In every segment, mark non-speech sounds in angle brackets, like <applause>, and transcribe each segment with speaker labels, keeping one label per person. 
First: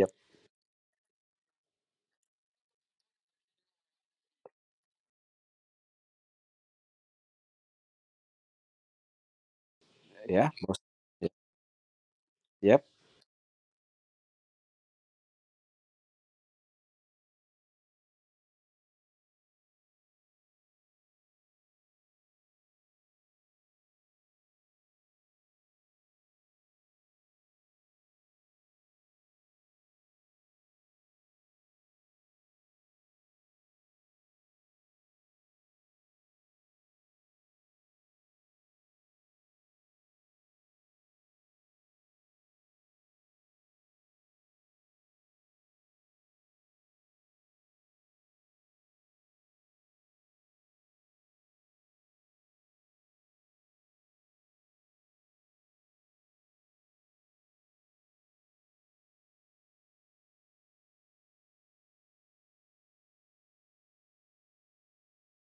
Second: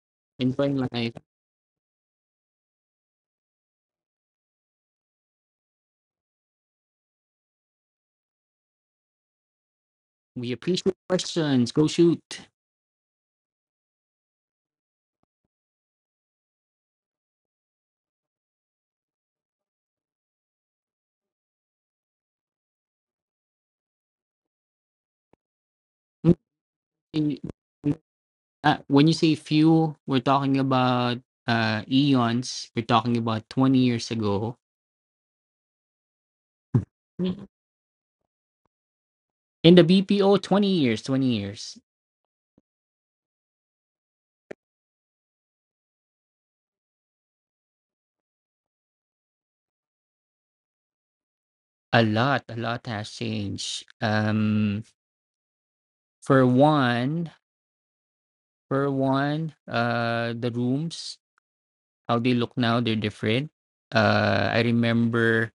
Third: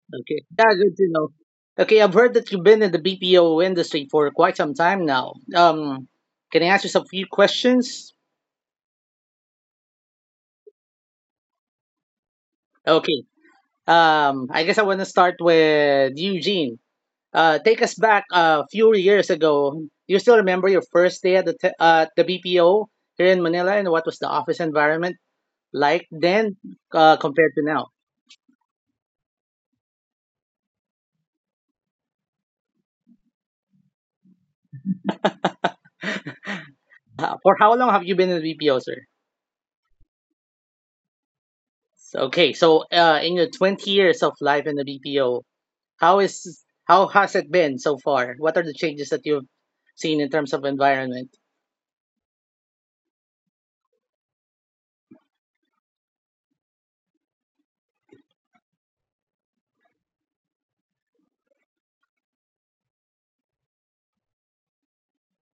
Speaker 1: Yep.
Speaker 2: Okay. Yeah,
Speaker 3: Enjoying
Speaker 2: good to
Speaker 3: life.
Speaker 2: know. Okay, I've heard that you've been in the BPO industry for quite some time now. Can I ask you some few questions?
Speaker 1: Yeah.
Speaker 3: We
Speaker 1: Most.
Speaker 3: appreciate
Speaker 1: Yep.
Speaker 3: questions. Go shoot.
Speaker 1: yep.
Speaker 2: Okay. I guess I want to start with Eugene. Take us back a few years ago. Do you still remember your first day at the BPO here in Manila, and what was the office environment like then
Speaker 3: Mm,
Speaker 2: compared to now?
Speaker 3: When you say few, we're talking about eons. We're talking about 20 years ago. Mm.
Speaker 2: For how long have you been in the BPO, sir?
Speaker 3: In the BPO, 20 years, 20 years.
Speaker 2: Okay, so in your 20 years of life in the BPO, how has it been so far? What are the changes that you've seen in terms of environment?
Speaker 3: A lot has changed. For one, for one, the rooms, how they look now, they're different. I remember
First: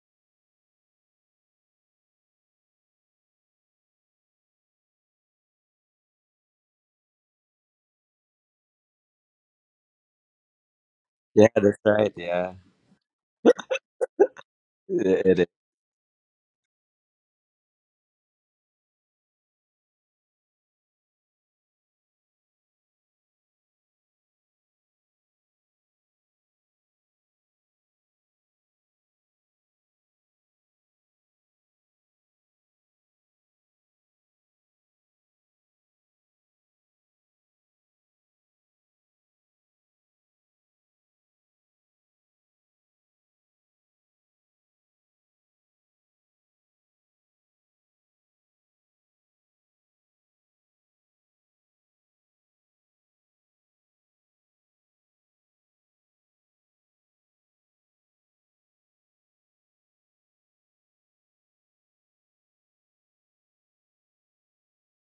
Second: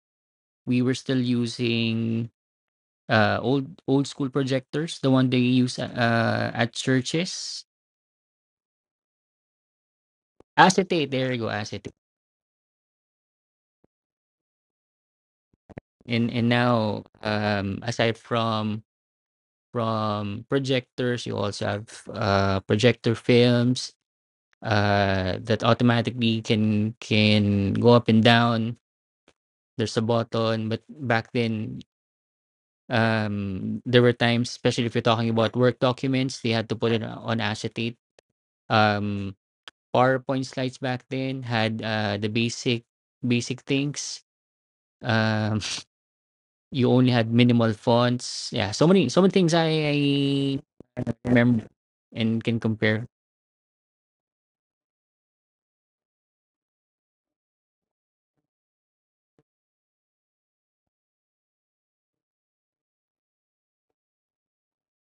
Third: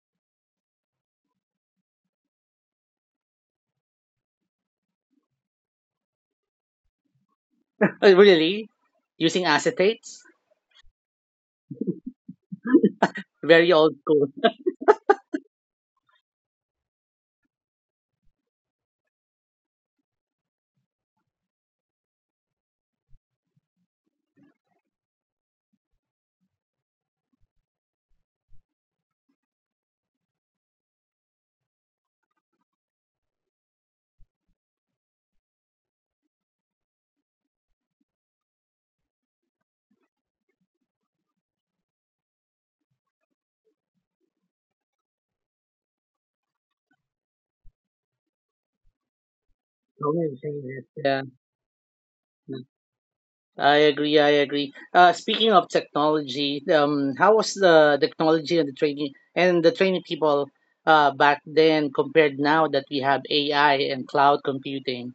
Speaker 3: we were still using old school projectors, the one they use at churches.
Speaker 2: Really? Using acetates?
Speaker 3: Acetate, there you
Speaker 1: Yeah,
Speaker 3: go,
Speaker 1: that's
Speaker 3: acetate.
Speaker 1: right. Yeah.
Speaker 2: Very old school.
Speaker 1: It is.
Speaker 3: And now aside from projectors, you also have projector films that automatically can go up and down. There's a button, but back then there were times, especially if you're talking about work documents, they had to put it on acetate. Um PowerPoint slides back then had the basic things. Um, <laughs> you only had minimal fonts. Yeah, so many things I
Speaker 2: Don't really that.
Speaker 3: remember and can
Speaker 2: Yeah.
Speaker 3: compare.
Speaker 2: I agree. I agree. Speaking of technology, how was the technology and the training people back then compared now that we have AI and cloud computing?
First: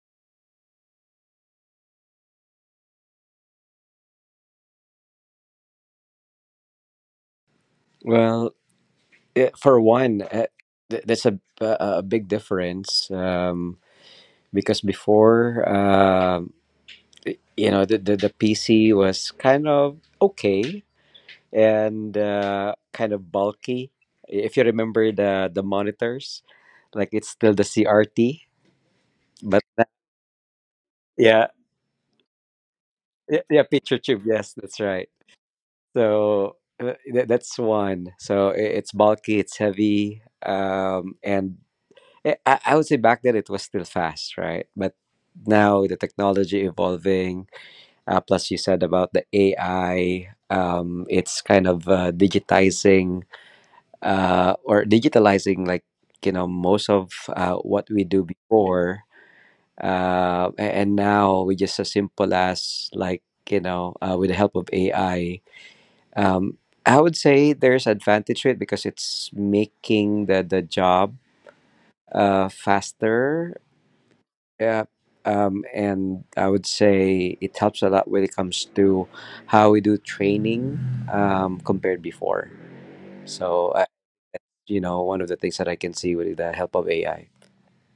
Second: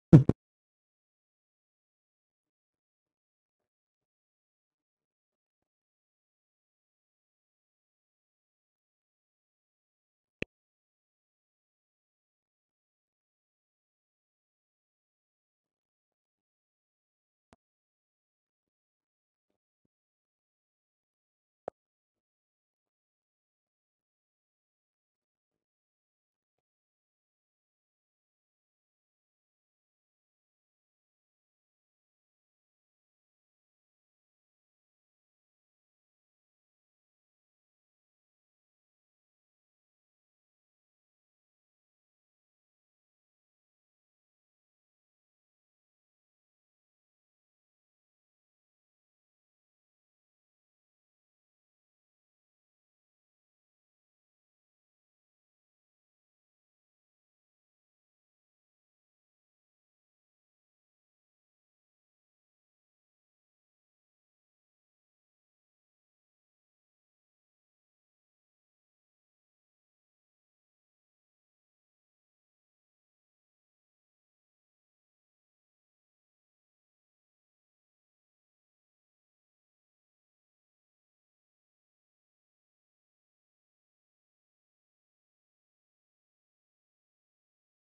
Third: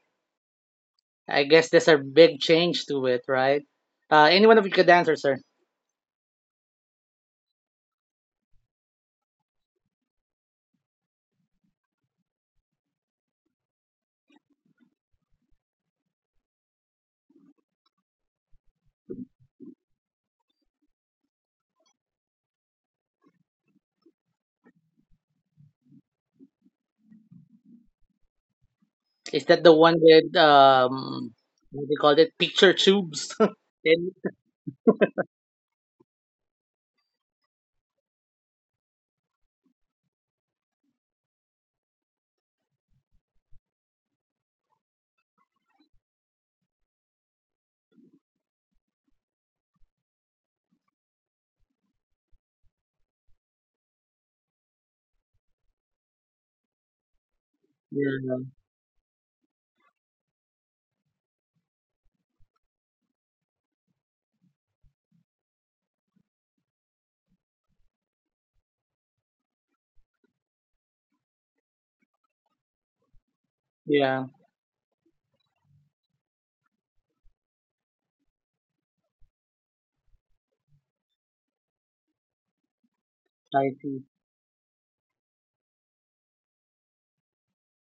Speaker 2: I guess there's a big change to it, right? Any one of you could answer, sir.
Speaker 1: Well, yeah, for one, that's a big difference, because before, you know, the PC was kind of okay and kind of bulky. If you remember the monitors, like it's still the CRT,
Speaker 2: Is that
Speaker 1: but
Speaker 2: the one with
Speaker 1: yeah,
Speaker 2: what do you call it? Picture tubes. <laughs>
Speaker 1: yeah, picture
Speaker 2: And-
Speaker 1: tube. Yes, that's right. So that's one. So it's bulky, it's heavy, and I would say back then it was still fast, right? But now the technology evolving, plus you said about the AI. It's kind of digitizing or digitalizing, like you know, most of what we do
Speaker 2: yeah,
Speaker 1: before, and now we just as simple as like you know with the help of AI. Um, I would say there's advantage to it because it's making the job faster.
Speaker 2: yeah,
Speaker 1: Yeah. And I would say it helps a lot when it comes to how we do training, compared before. So
Speaker 2: I see.
Speaker 1: you know, one of the things that I can see with the help of AI.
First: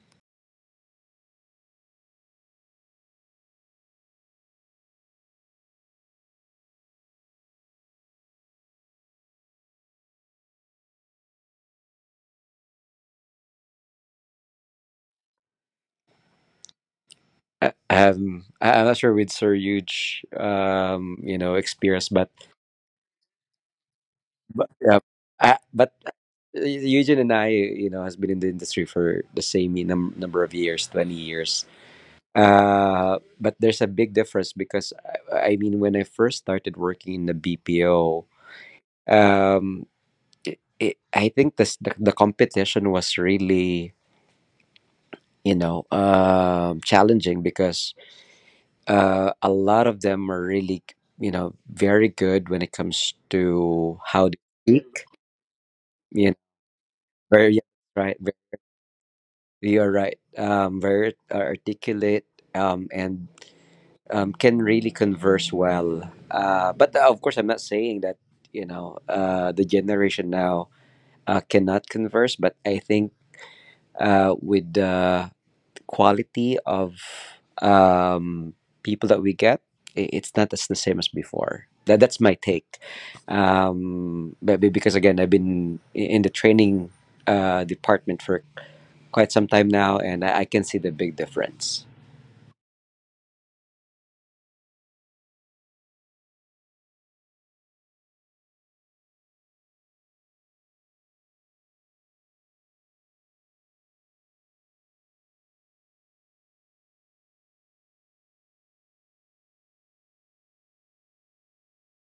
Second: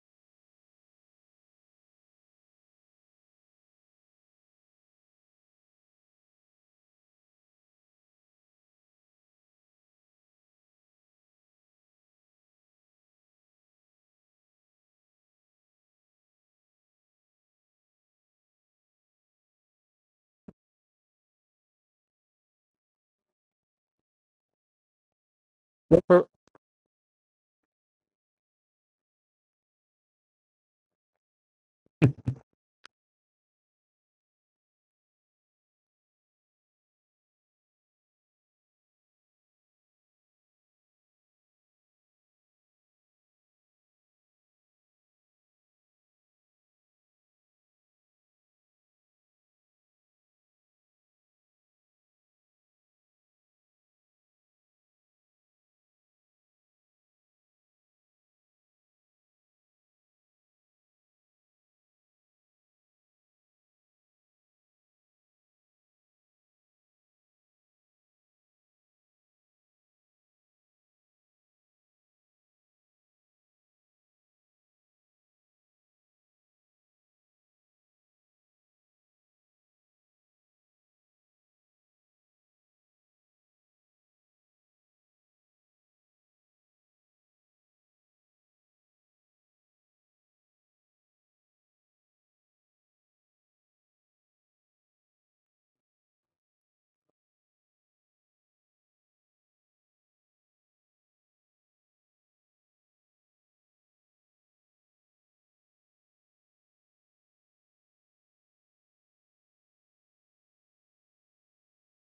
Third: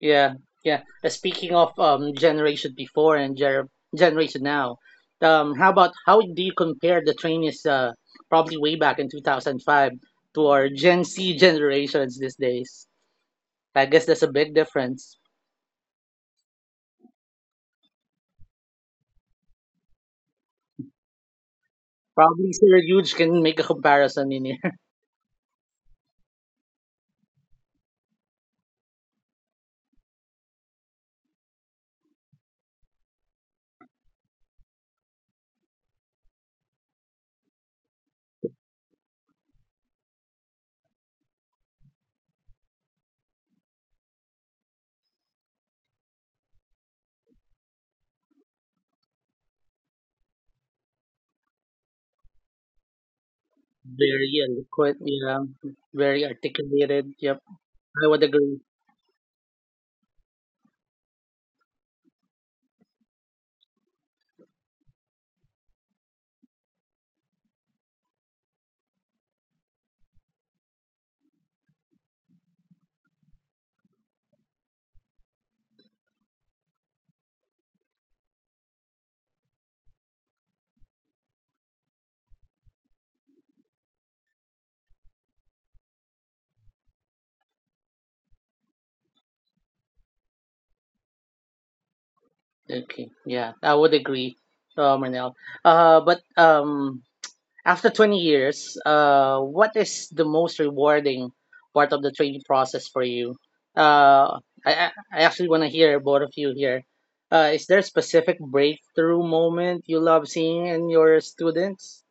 Speaker 2: Yeah, yeah. Speaking of generation before and generation now, um, how do you compare the trainees probably way back in 2005 to our Gen Z generations these days? I guess there's a big difference.
Speaker 1: I'm not sure with Sir Huge, you know, experience, but
Speaker 2: Probably Sir Huge can make a comparison in.
Speaker 1: But yeah, but
Speaker 3: For,
Speaker 1: Eugene and I, you know, has been in the industry for the same number of years, 20 years. But there's a big difference because I mean, when I first started working in the BPO, um, I think the competition was really, you know, challenging because a lot of them are really, you know, very good when it comes to how
Speaker 2: Very
Speaker 1: they
Speaker 2: eloquent,
Speaker 1: speak.
Speaker 2: yeah. Very
Speaker 1: You know,
Speaker 2: articulated. Yep,
Speaker 1: very
Speaker 2: I
Speaker 1: right.
Speaker 2: would agree.
Speaker 1: You're right. Very articulate, and can really converse well. But of course, I'm not saying that you know the generation now cannot converse. But I think with the quality of um, people that we get, it's not as the same as before. That's my take. But because again, I've been in the training department for quite some time now, and I can see the big difference.
Speaker 2: Okay, yeah, I would agree, Marnell. But After 20 years, what is the most rewarding part of the training process for you? I actually want to hear both of you here. Is there a specific breakthrough moment you love seeing in your students?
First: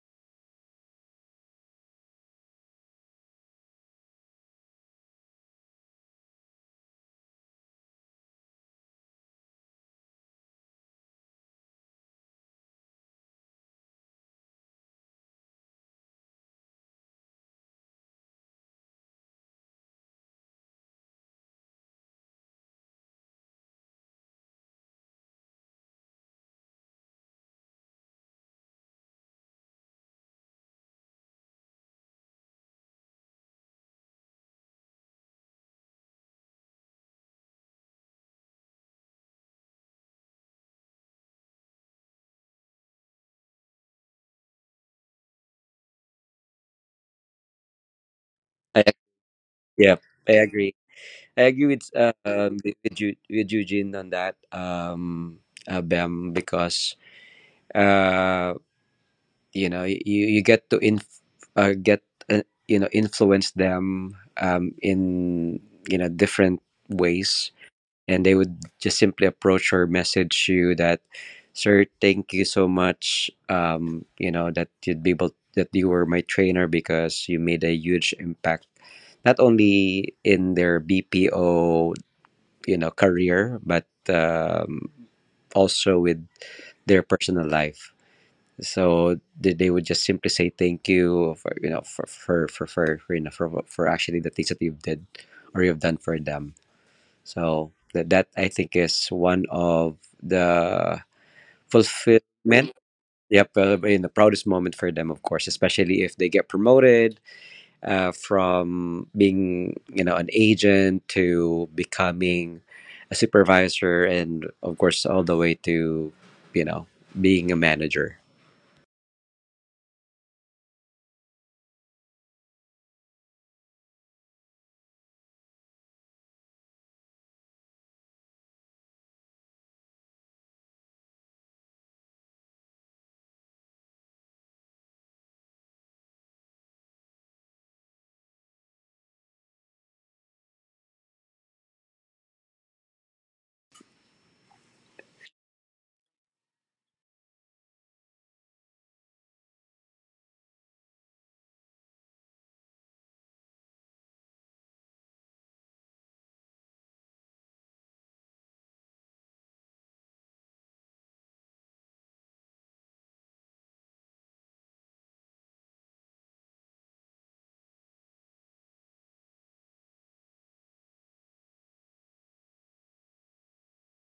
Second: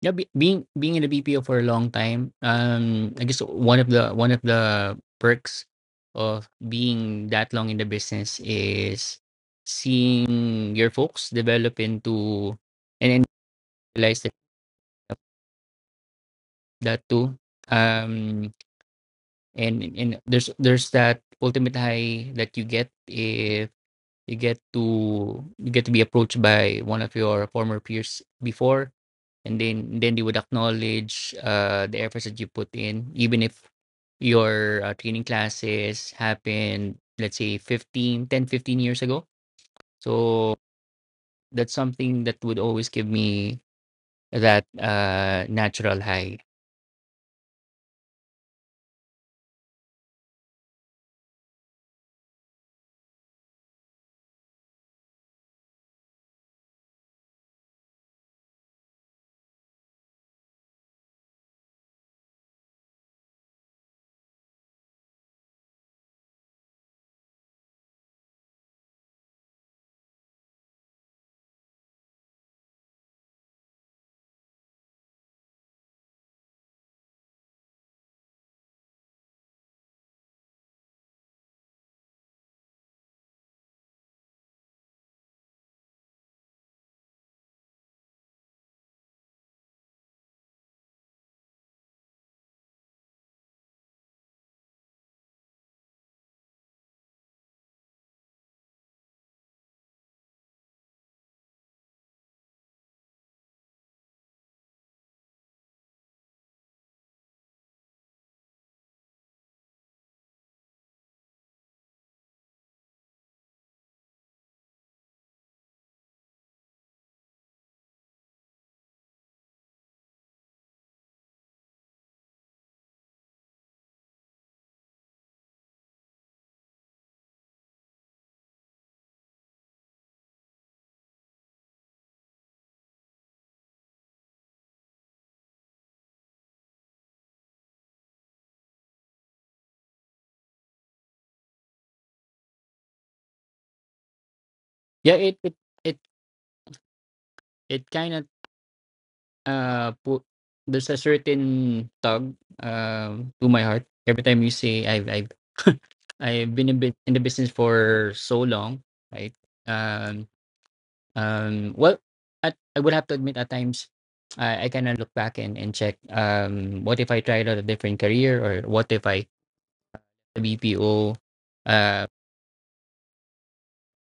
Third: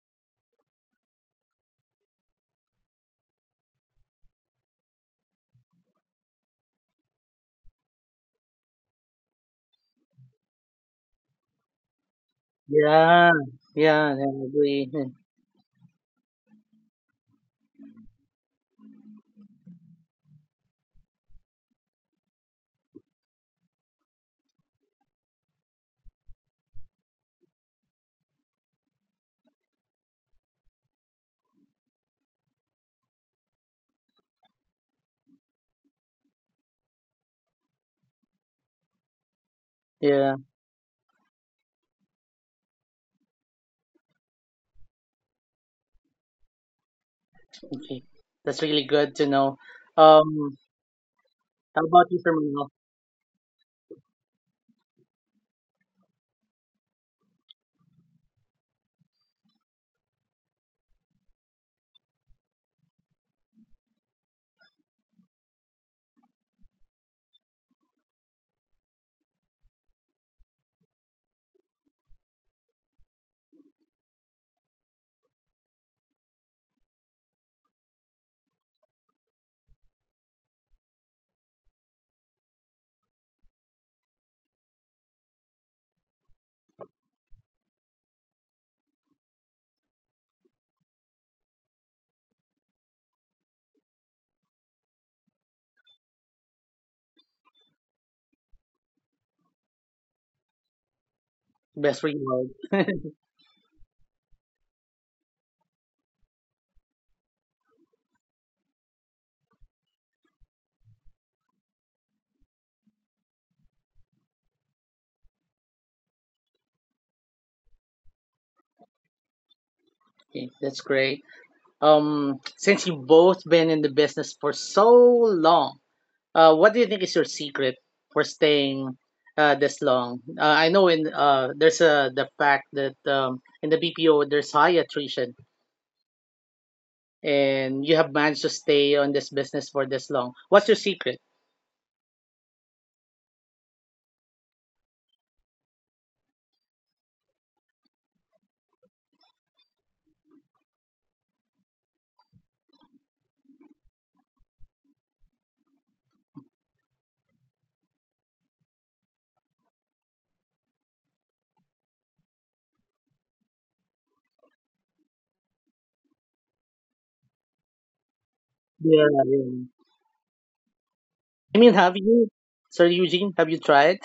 Speaker 3: yeah, be, being being in a BPO for a long time, I guess one of the perks of being that long in the business is seeing your folks develop into and then
Speaker 2: Yeah, yeah,
Speaker 3: realize that,
Speaker 2: I agree. <laughs>
Speaker 3: that too. Um, and there's that ultimate high that you get if you get to be approached by one of your former peers before and then they would acknowledge the efforts that you put in, even if your training classes happened, let's say, 15, 10, 15 years ago.
Speaker 2: Yeah.
Speaker 3: So that's something that would always give me that natural high.
Speaker 2: Okay, that's
Speaker 1: I,
Speaker 2: really good to know.
Speaker 1: yeah, I
Speaker 2: Um,
Speaker 1: agree. I agree
Speaker 2: how about you, Firmino?
Speaker 1: with with Eugene on that. Bem, because uh, you know, you get to get, you know, influence them, in you know different ways, and they would just simply approach or message you that, sir, thank you so much, you know, that you'd be able that you were my trainer because you made a huge impact not only in their BPO you know career but also with their personal life. So they would just simply say thank you for you know for you know for actually the things that you've did or you've done for them. So that that I think is one of the
Speaker 2: Best reward.
Speaker 1: fulfillment.
Speaker 2: <laughs>
Speaker 1: Yep, in the proudest moment for them, of course, especially if they get promoted from being you know an agent to becoming a supervisor, and of course all the way to you know being a manager.
Speaker 2: Okay, that's great. Since you've both been in the business for so long, what do you think is your secret for staying this long? I know in There's the fact that in the BPO there's high attrition, and you have managed to stay on this business for this long. What's your secret?
Speaker 3: Yeah, it, it kind of — po there's a certain tug, to my heart every time you say I've been a bit in the business for so long, right? Um, well, I would have to admit, at times I kind of look back and check, what if I tried out a different career, or what if
Speaker 2: Yeah,
Speaker 3: I,
Speaker 2: yeah.
Speaker 3: a BPO.
Speaker 2: I mean, have
Speaker 3: Uh,
Speaker 2: you, Sir Eugene? Have you tried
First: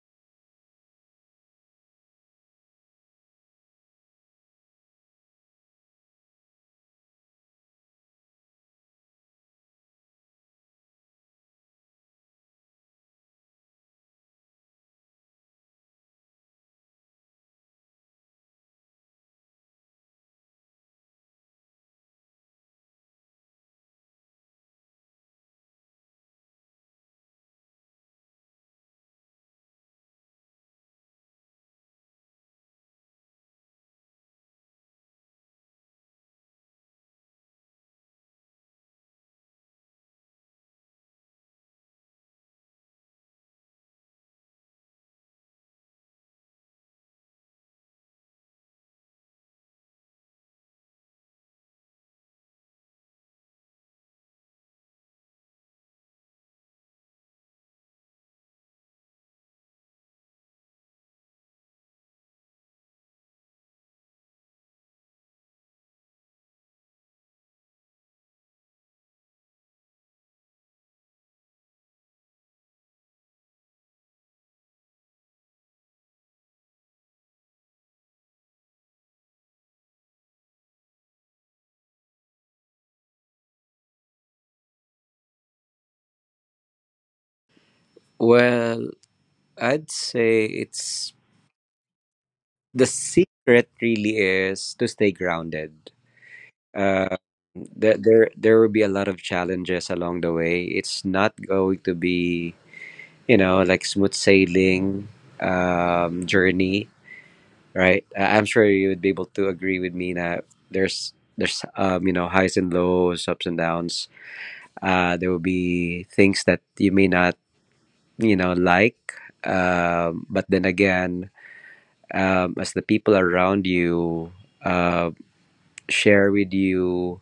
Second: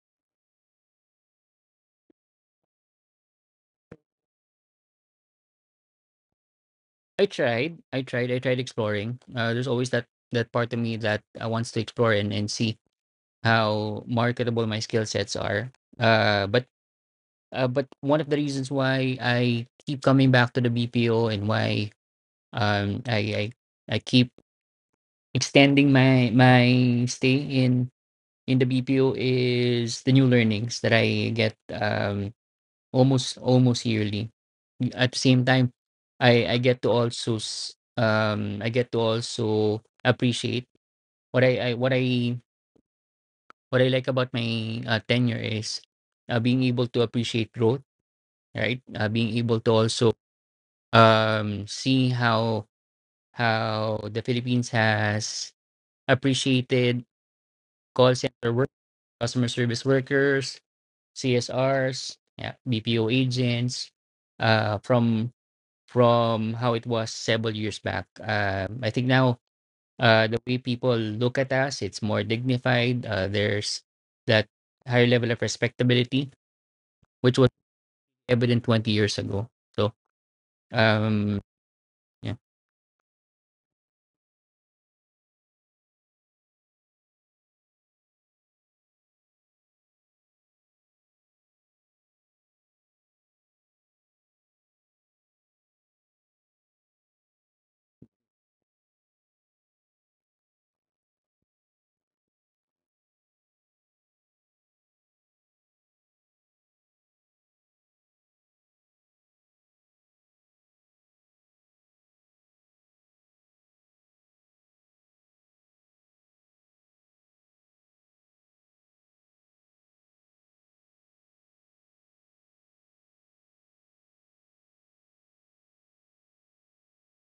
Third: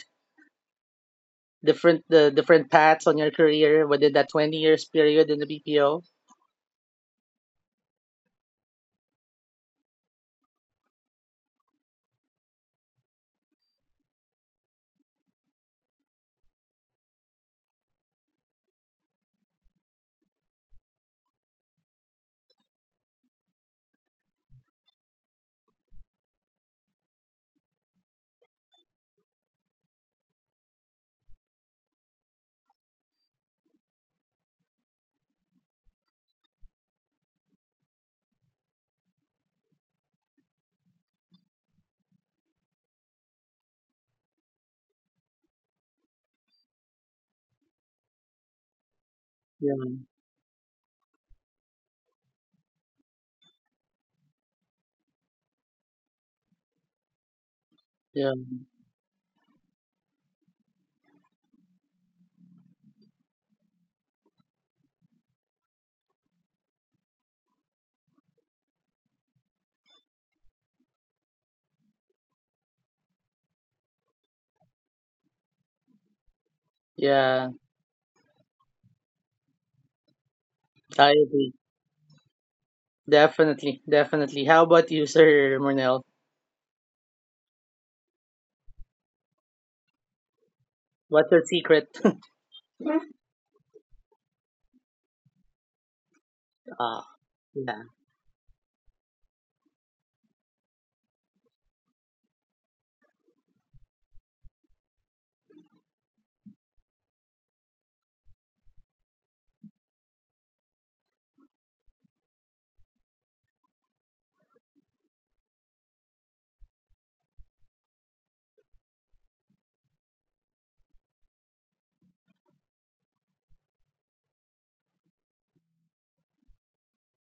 Speaker 2: different the different paths on your career within that 20 years period in the BPO?
Speaker 3: I tried exploring. There's always that part of me that wants to explore and see how marketable my skill sets are. Uh, but but one of the reasons why I keep coming back to the BPO, and why um I I, I keep extending my stay in the BPO, is the new learnings that I get, almost yearly. At the same time, I get to also appreciate — what I what I what I like about my tenure is being able to appreciate growth, right? Being able to
Speaker 2: Yeah,
Speaker 3: also, see how the Philippines has appreciated call
Speaker 2: yeah,
Speaker 3: center work, customer service workers, CSRs, yeah, BPO agents, uh, from from how it was several years back. I think now, the way people look at us, it's more dignified. There's that higher level of respectability, which was
Speaker 2: yeah.
Speaker 3: evident 20 years ago. So,
Speaker 2: I
Speaker 3: um,
Speaker 2: agree.
Speaker 3: yeah.
Speaker 2: Definitely, definitely. How about you, Sir Murnell?
Speaker 1: Well, I'd say it's
Speaker 2: What's your secret? <laughs>
Speaker 1: the secret really is to stay grounded.
Speaker 2: Ah,
Speaker 1: uh,
Speaker 2: yeah,
Speaker 1: there there will be a lot of challenges along the way. It's not going to be you know like smooth sailing, journey, right? I'm sure you would be able to agree with me that there's you know highs and lows, ups and downs. There will be things that you may not you know like, but then again, as the people around you uh, share with you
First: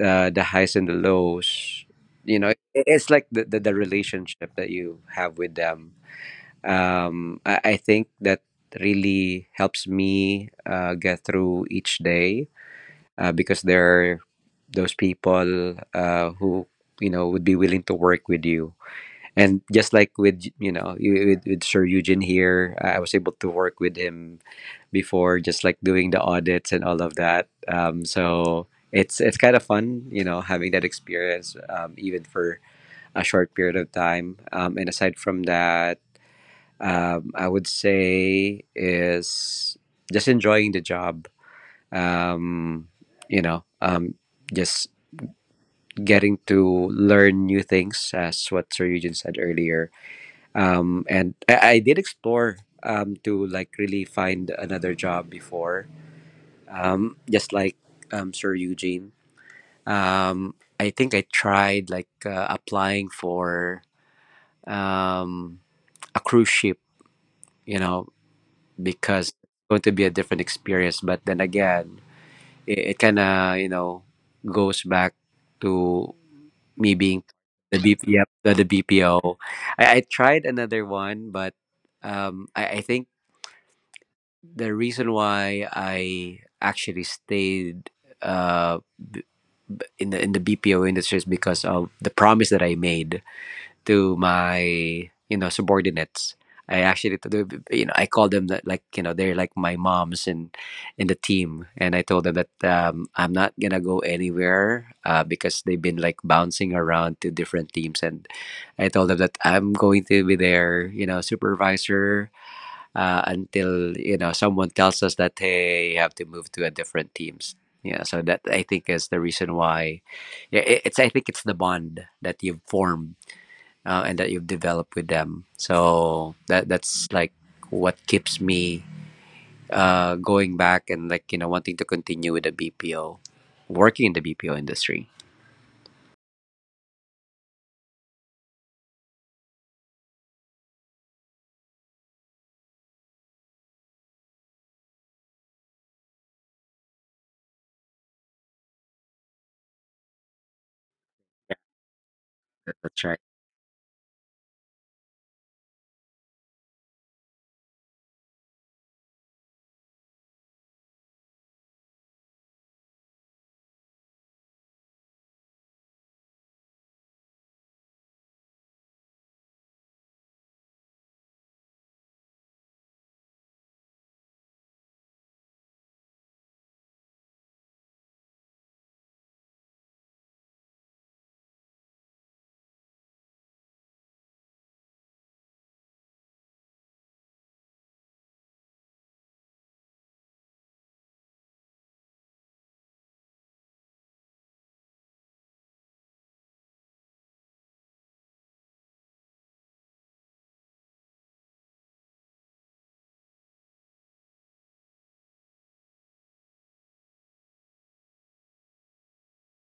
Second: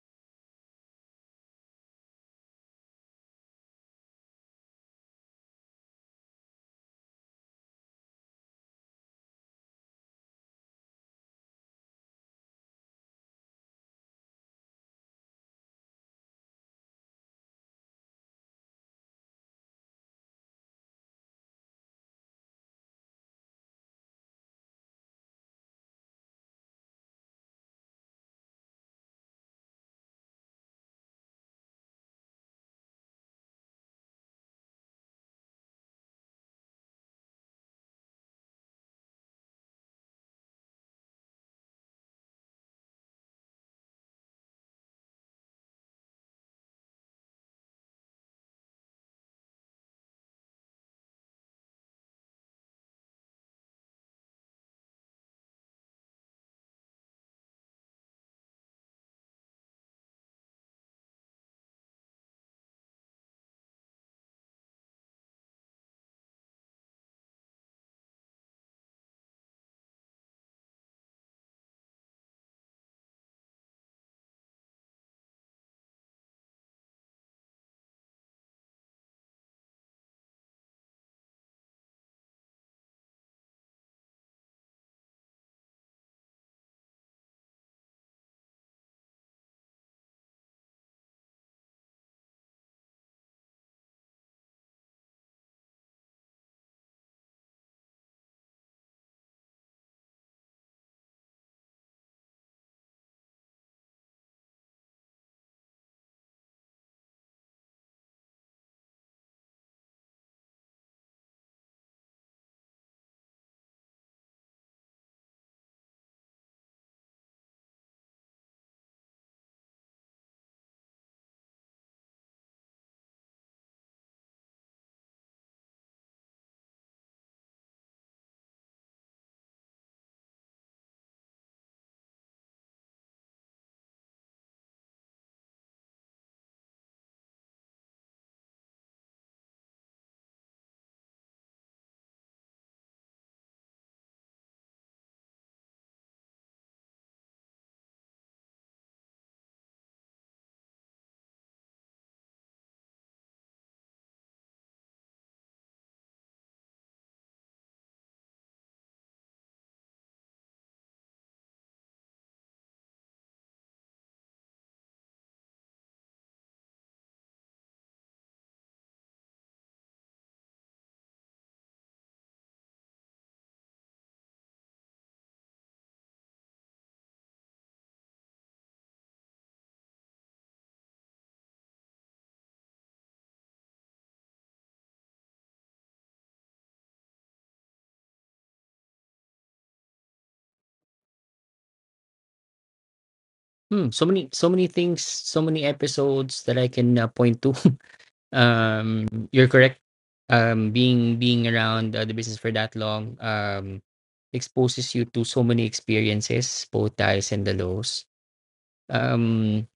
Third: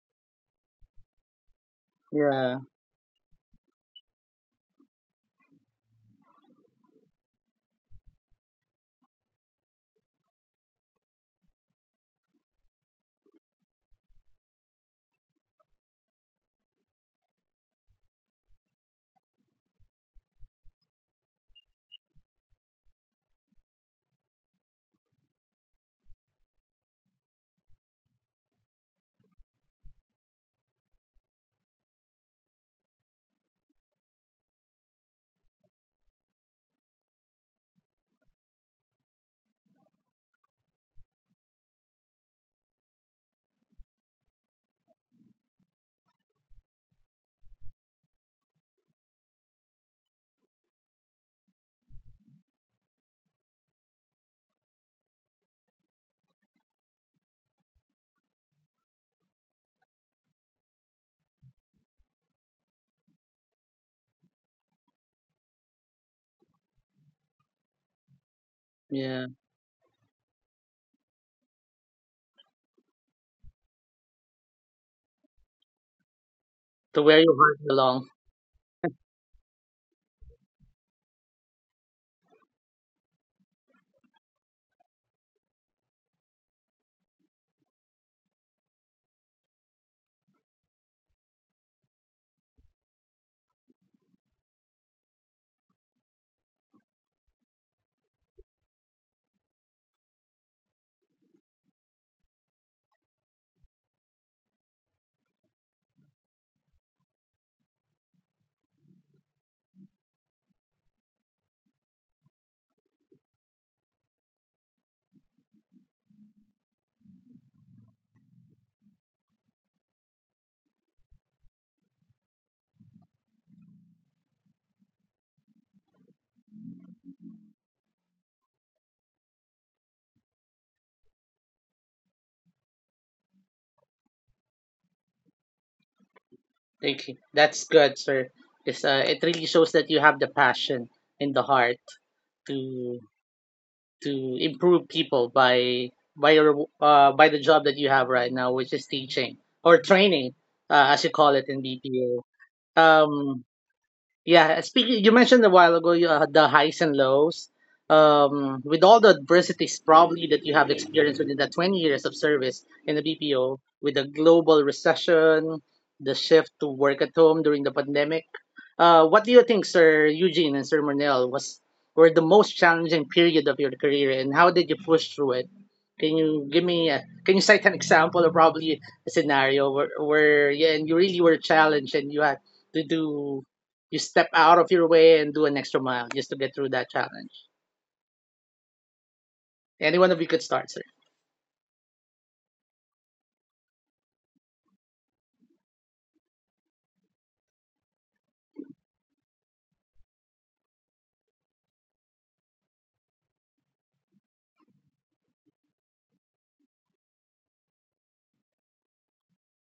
Speaker 1: the highs and the lows, you know,
Speaker 2: yeah,
Speaker 1: it's like the relationship that you have with them. I think that really helps me get through each day because there are those people who you know would be willing to work with you, and just like with you know with sir eugene here, I was able to work with him before, just like doing the audits and all of that. So it's kind of fun, you know, having that experience, even for a short period of time. And aside from that, I would say is just enjoying the job, um, you know, just getting to learn new things, as what Sir Eugene said earlier. I did explore, to like really find another job before, just like, Sir Eugene. I think I tried like applying for um, a cruise ship, you know,
Speaker 2: yeah.
Speaker 1: because it's going to be a different experience. But then again, it kind of, you know, goes back to me
Speaker 2: To where
Speaker 1: being
Speaker 2: your heart
Speaker 1: the
Speaker 2: belongs.
Speaker 1: BP, yep, the BPO. I tried another one, but I think the reason why I actually stayed uh, in the BPO industry is because of the promise that I made to my you know subordinates. I actually you know I call them that like you know they're like my moms in the team, and I told them that I'm not gonna go anywhere because they've been like bouncing around to different teams, and I told them that I'm going to be their you know supervisor until you know someone tells us that hey, you have to move to a different teams. Yeah, so that I think is the reason why. Yeah, it's I think it's the bond that you've formed and that you've developed with them. So that that's like what keeps me going back and like you know wanting to continue with the BPO, working in the BPO industry.
Speaker 2: Thank you. That's good, sir. Because it really shows that you have the passion in the heart to improve people by your by the job that you have right now, which is teaching or training, as you call it
Speaker 1: Yeah,
Speaker 2: in BPO.
Speaker 1: that's right.
Speaker 2: Um, Yeah, speaking, you mentioned a while ago the highs and lows. With all the adversities probably that you have experienced within the 20 years of service in the BPO, with the global recession, the shift to work at home during the pandemic, what do you think, Sir Eugene and Sir Murnell, was were the most challenging period of your career, and how did you push through it? Can you give me a, Can you cite an example or probably a scenario where yeah, and you really were challenged and you had to do you step out of your way and do an extra mile just to get through that challenge. Any one of you could start, sir.
Speaker 3: Hmm, so many, so many things, so many episodes that I can, point to. <laughs> um, you're correct. Being around, the business for that long, exposes you to so many experiences, both the highs and the lows. Um,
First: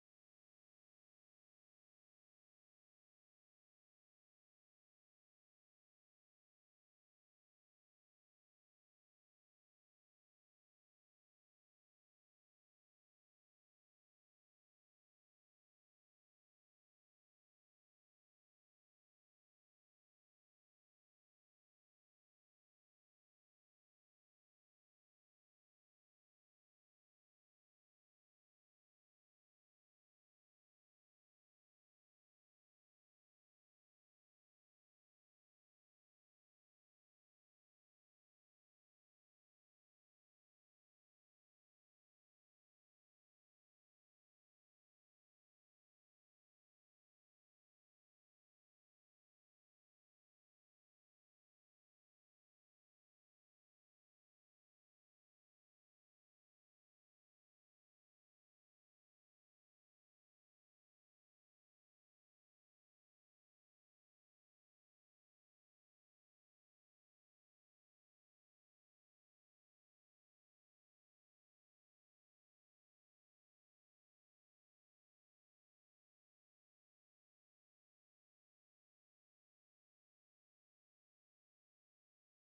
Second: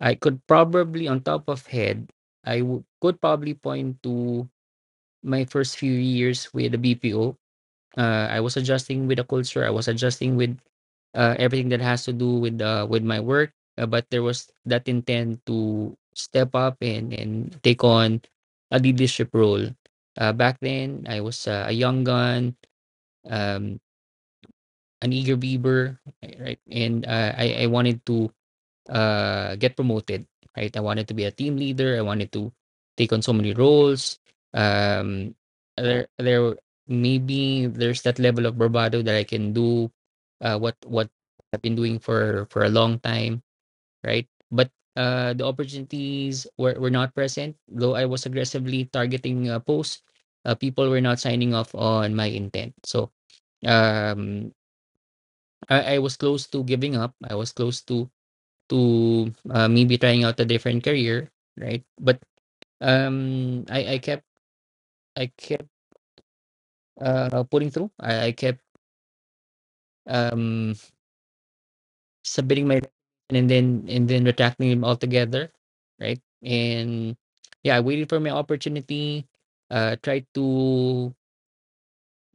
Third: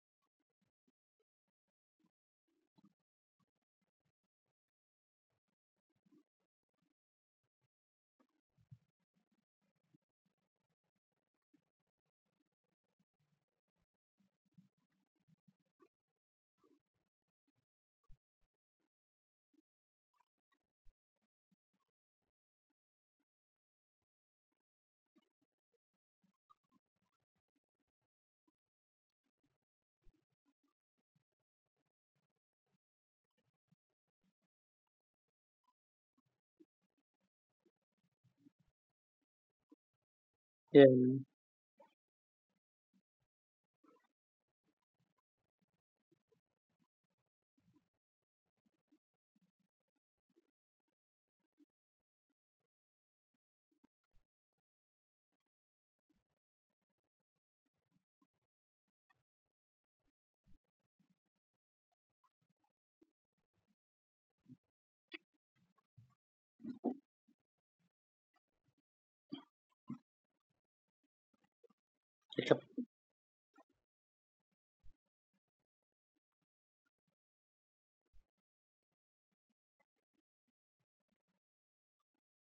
Speaker 3: I could probably, on top of head, could probably point to my first few years with the BPO. I was adjusting with the culture. I was adjusting with everything that has to do with with my work. But there was that intent to step up and take on a leadership role. Back then, I was, a young gun, um, an eager beaver, right? And I wanted to, get promoted, right? I wanted to be a team leader. I wanted to take on so many roles. Um, there, there Maybe there's that level of bravado that I can do, what
Speaker 2: Yeah.
Speaker 3: what I've been doing for a long time, right? But the opportunities were not present. Though I was aggressively targeting posts, people were not signing off on my intent. So, um, I was close to giving up. I was close to maybe trying out a different career, right? But um, I I kept I kept pulling through. I kept, um,
Speaker 2: Except-
Speaker 3: submitting my resignation and then retracting them altogether, right? And yeah, I waited for my opportunity. Tried to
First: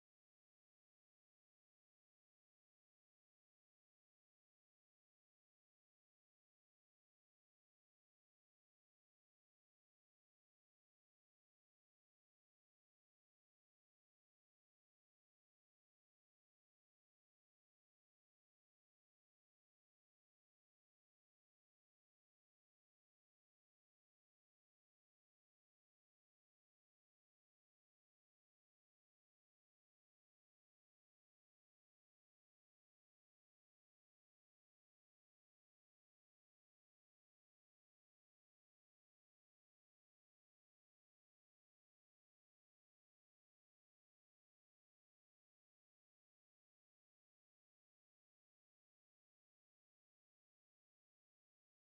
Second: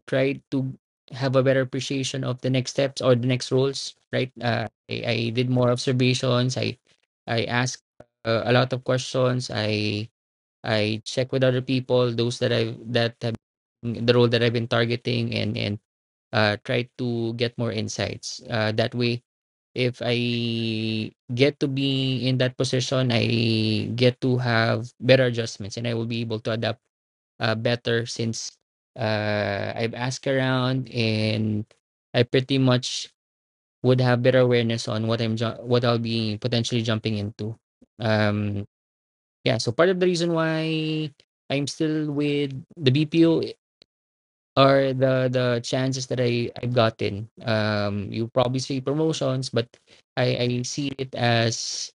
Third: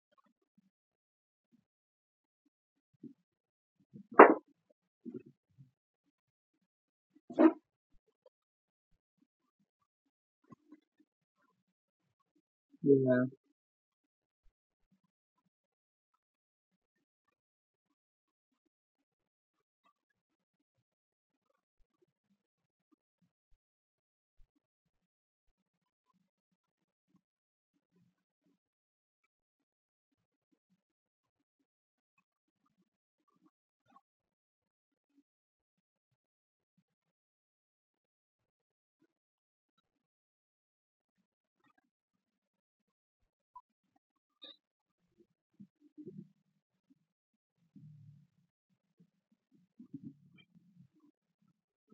Speaker 3: Try to have a better appreciation of the next steps or the next roles, right? I did more observations. I asked, a lot of questions. I check with other people, those that I that
Speaker 2: yeah.
Speaker 3: have the role that I've been targeting, and try to get more insights. That way, if I get to be in that position, I get to have better adjustments, and I will be able to adapt, better, since I've asked around and I pretty much would have better awareness on what I'll be potentially jumping into. Um, yeah, so part of the reason why I'm still with the BPO are the chances that I've gotten. You probably see promotions, but I see it as,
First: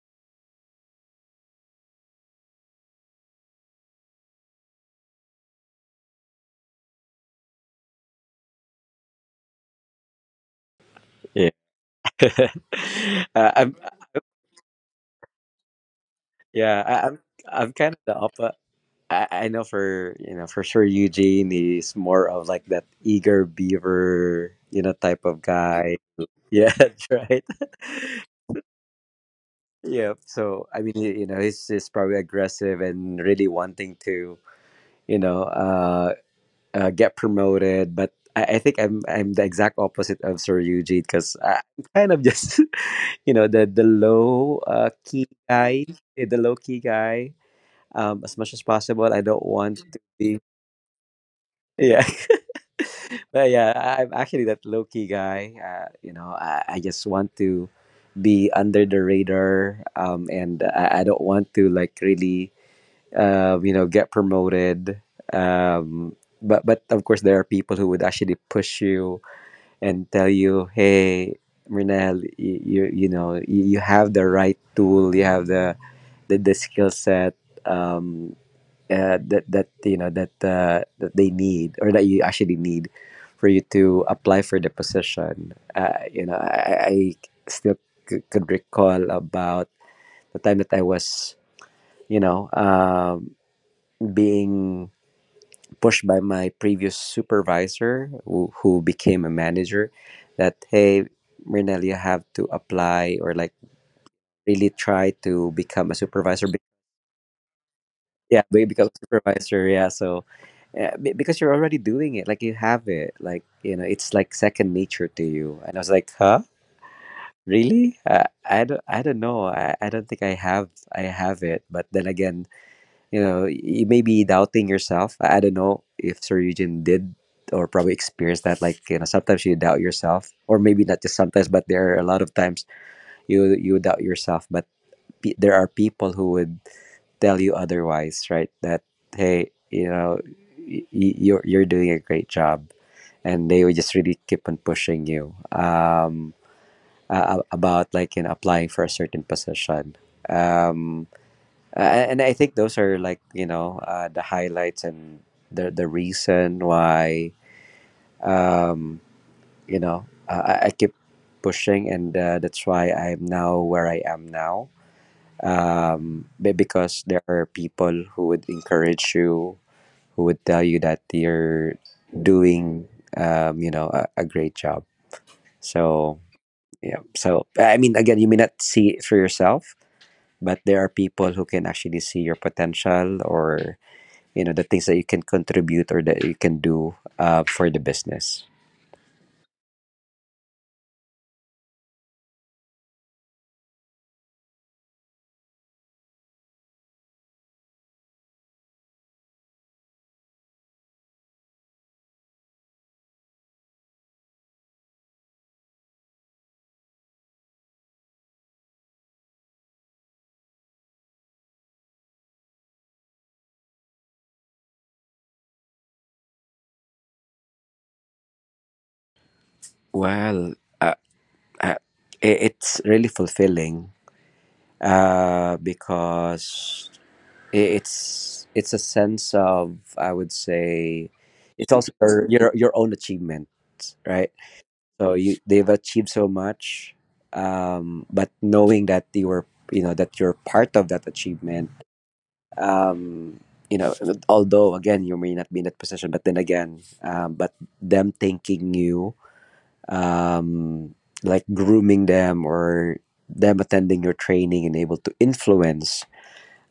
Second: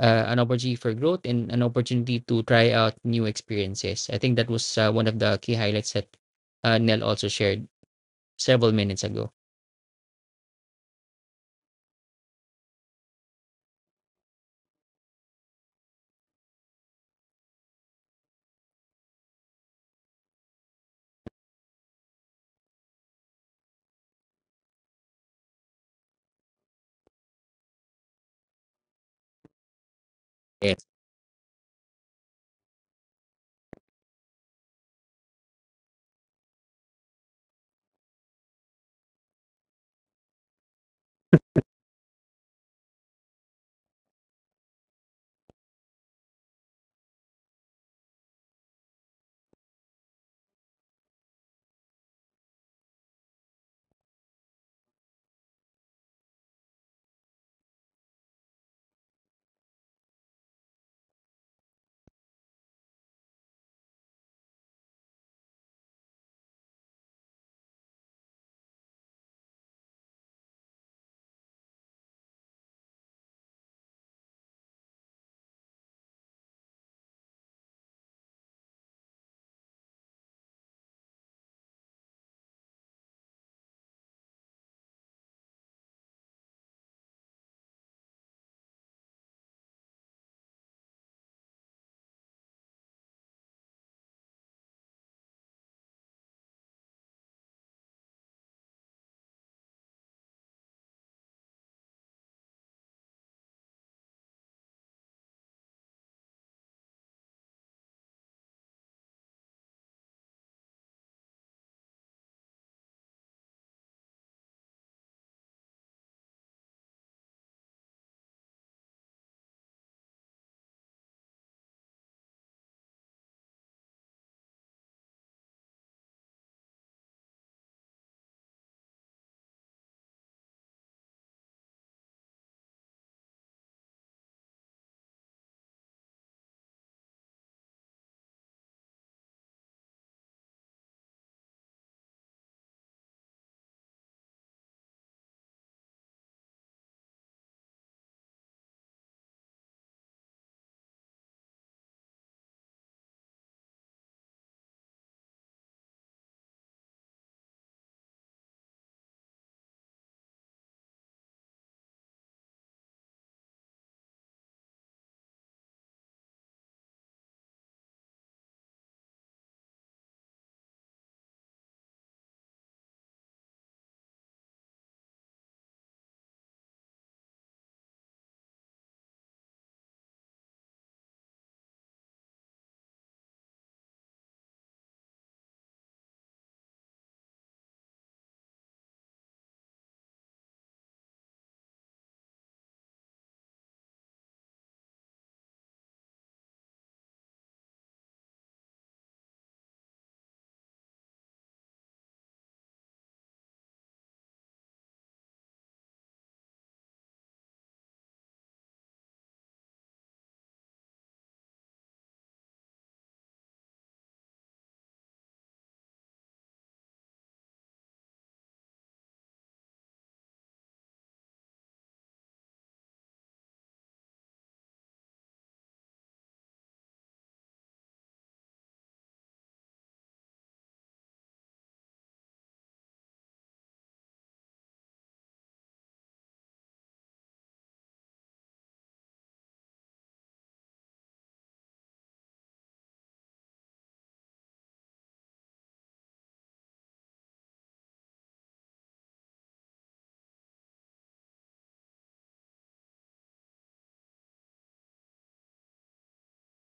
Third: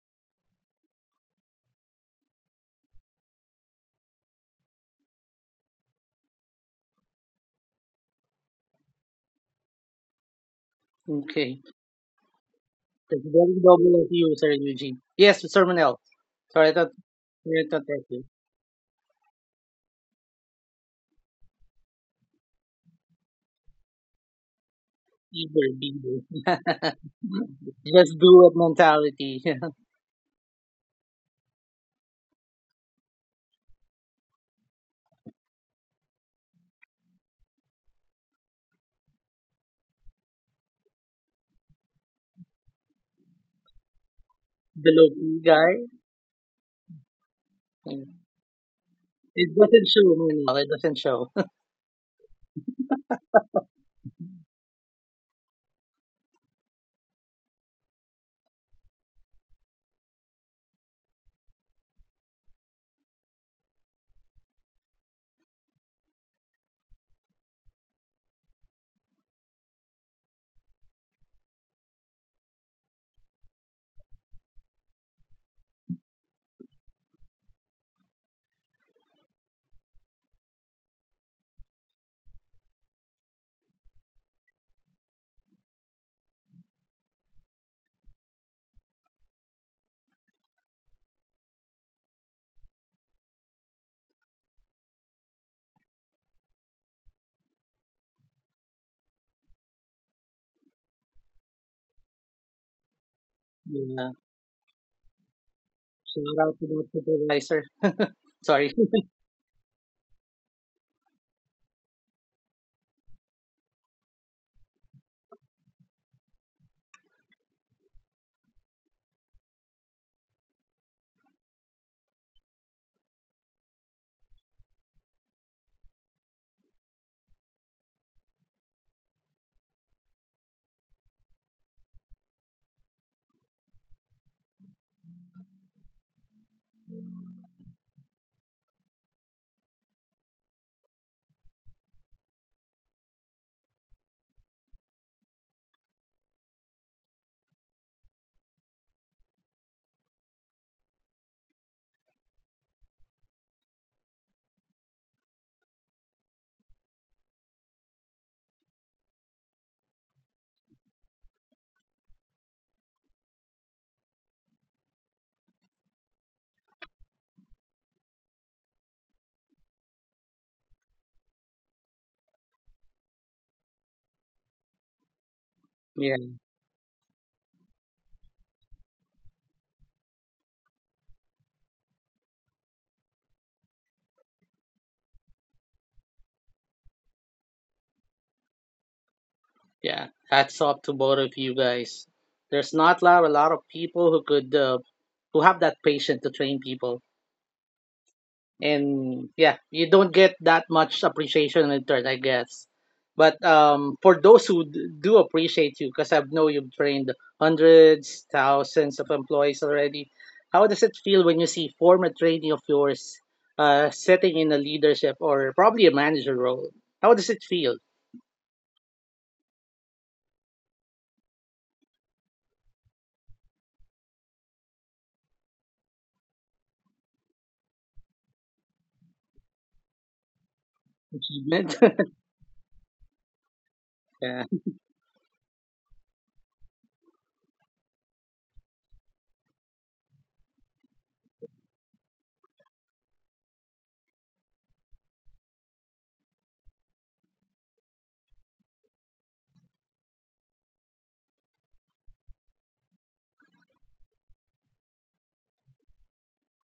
Speaker 3: an opportunity for growth and an opportunity to try out new experiences. I think that was, one of the key highlights that, Nell also shared several minutes ago.
Speaker 1: Yeah.
Speaker 2: Okay.
Speaker 1: <laughs>
Speaker 2: It's
Speaker 1: uh,
Speaker 2: very
Speaker 1: I'm.
Speaker 2: double of you, Sir Eugene. Yes, Sir Manel. Sorry,
Speaker 1: I'm.
Speaker 2: I
Speaker 1: I'm
Speaker 2: thought
Speaker 1: kind of
Speaker 2: that
Speaker 1: the
Speaker 2: you.
Speaker 1: opposite. I know for you know for sure Eugene is more of like that eager beaver you know type of
Speaker 2: Eager,
Speaker 1: guy.
Speaker 2: eager.
Speaker 1: <laughs> Yeah, that's right.
Speaker 2: <laughs> Just do
Speaker 1: <laughs>
Speaker 2: it mentality. <laughs>
Speaker 1: Yeah, so I
Speaker 3: Yes.
Speaker 1: mean, you know, he's probably aggressive and really wanting to, you know, get promoted. But I think I'm the exact opposite of Sir Eugene because I'm kind of just, <laughs> you know, the low
Speaker 2: The
Speaker 1: key
Speaker 2: local
Speaker 1: guy,
Speaker 2: guy.
Speaker 1: eh, the low key guy.
Speaker 2: Yeah.
Speaker 1: As much as possible, I don't
Speaker 2: It
Speaker 1: want
Speaker 2: doesn't
Speaker 1: to
Speaker 2: show,
Speaker 1: be
Speaker 2: Manel. It doesn't show.
Speaker 1: yeah. <laughs> But yeah, I'm actually that low-key guy. You know, I just want to be under the radar, I don't want to like really you know get promoted, um, but of course there are people who would actually push you and tell you, hey, Renel, you you know you have the right tool. You have the the skill set. Um that you know that they need or that you actually need for you to apply for the position. You know, I still could recall about the time that I was you know being pushed by my previous supervisor, who became a manager, that hey, Mernell, you have to apply, or like
Speaker 2: <laughs> Yeah.
Speaker 1: really try to become a supervisor.
Speaker 2: Shout out to the supervisor.
Speaker 1: Yeah,
Speaker 2: Sorry.
Speaker 1: become a
Speaker 2: <laughs>
Speaker 1: supervisor. Yeah, so yeah, because you're already doing it. Like you have it. Like you know, it's like second nature to you. And I was like, huh, really? I don't. I don't know. I don't think I have. I have it. But then again, you know, you may be doubting yourself. I don't know if Sir Eugene did or probably experienced that. Like you know, sometimes you doubt yourself, or maybe not just sometimes, but there are a lot of times you doubt yourself. But there are people who would tell you otherwise, right? That hey, you know, you're doing a great job, and they would just really keep on pushing you, about like you know applying for a certain position, um, and I think those are like you know the highlights and the reason why, um, you know, I keep pushing, and that's why I'm now where I am now. Because there are people who would encourage you, who would tell you that you're doing, you know, a great job. So
Speaker 2: Yeah.
Speaker 1: yeah. So, I mean, again, you may not see it for yourself, but there are people who can actually see your potential or, you know, the things that you can contribute or that you can do for the business.
Speaker 2: Yeah, hats off to both of you guys. There's not lot, a lot of people who could who have that patience to train people, and yeah, you don't get that much appreciation in return, I guess. But for those who do appreciate you, because I know you've trained hundreds, thousands of employees already, how does it feel when you see former trainee of yours sitting in a leadership or probably a manager role? How does it feel?
Speaker 1: Well, uh, uh, it's really fulfilling because it's a sense of, I would say, it's
Speaker 2: Achievement?
Speaker 1: also your your own achievement,
Speaker 2: <laughs>
Speaker 1: right?
Speaker 2: Yeah.
Speaker 1: So you they've achieved so much, but knowing that you were you know that you're part of that achievement, um, you know, although again you may not be in that position, but then again, but them thanking you, um, like grooming them or them attending your training and able to influence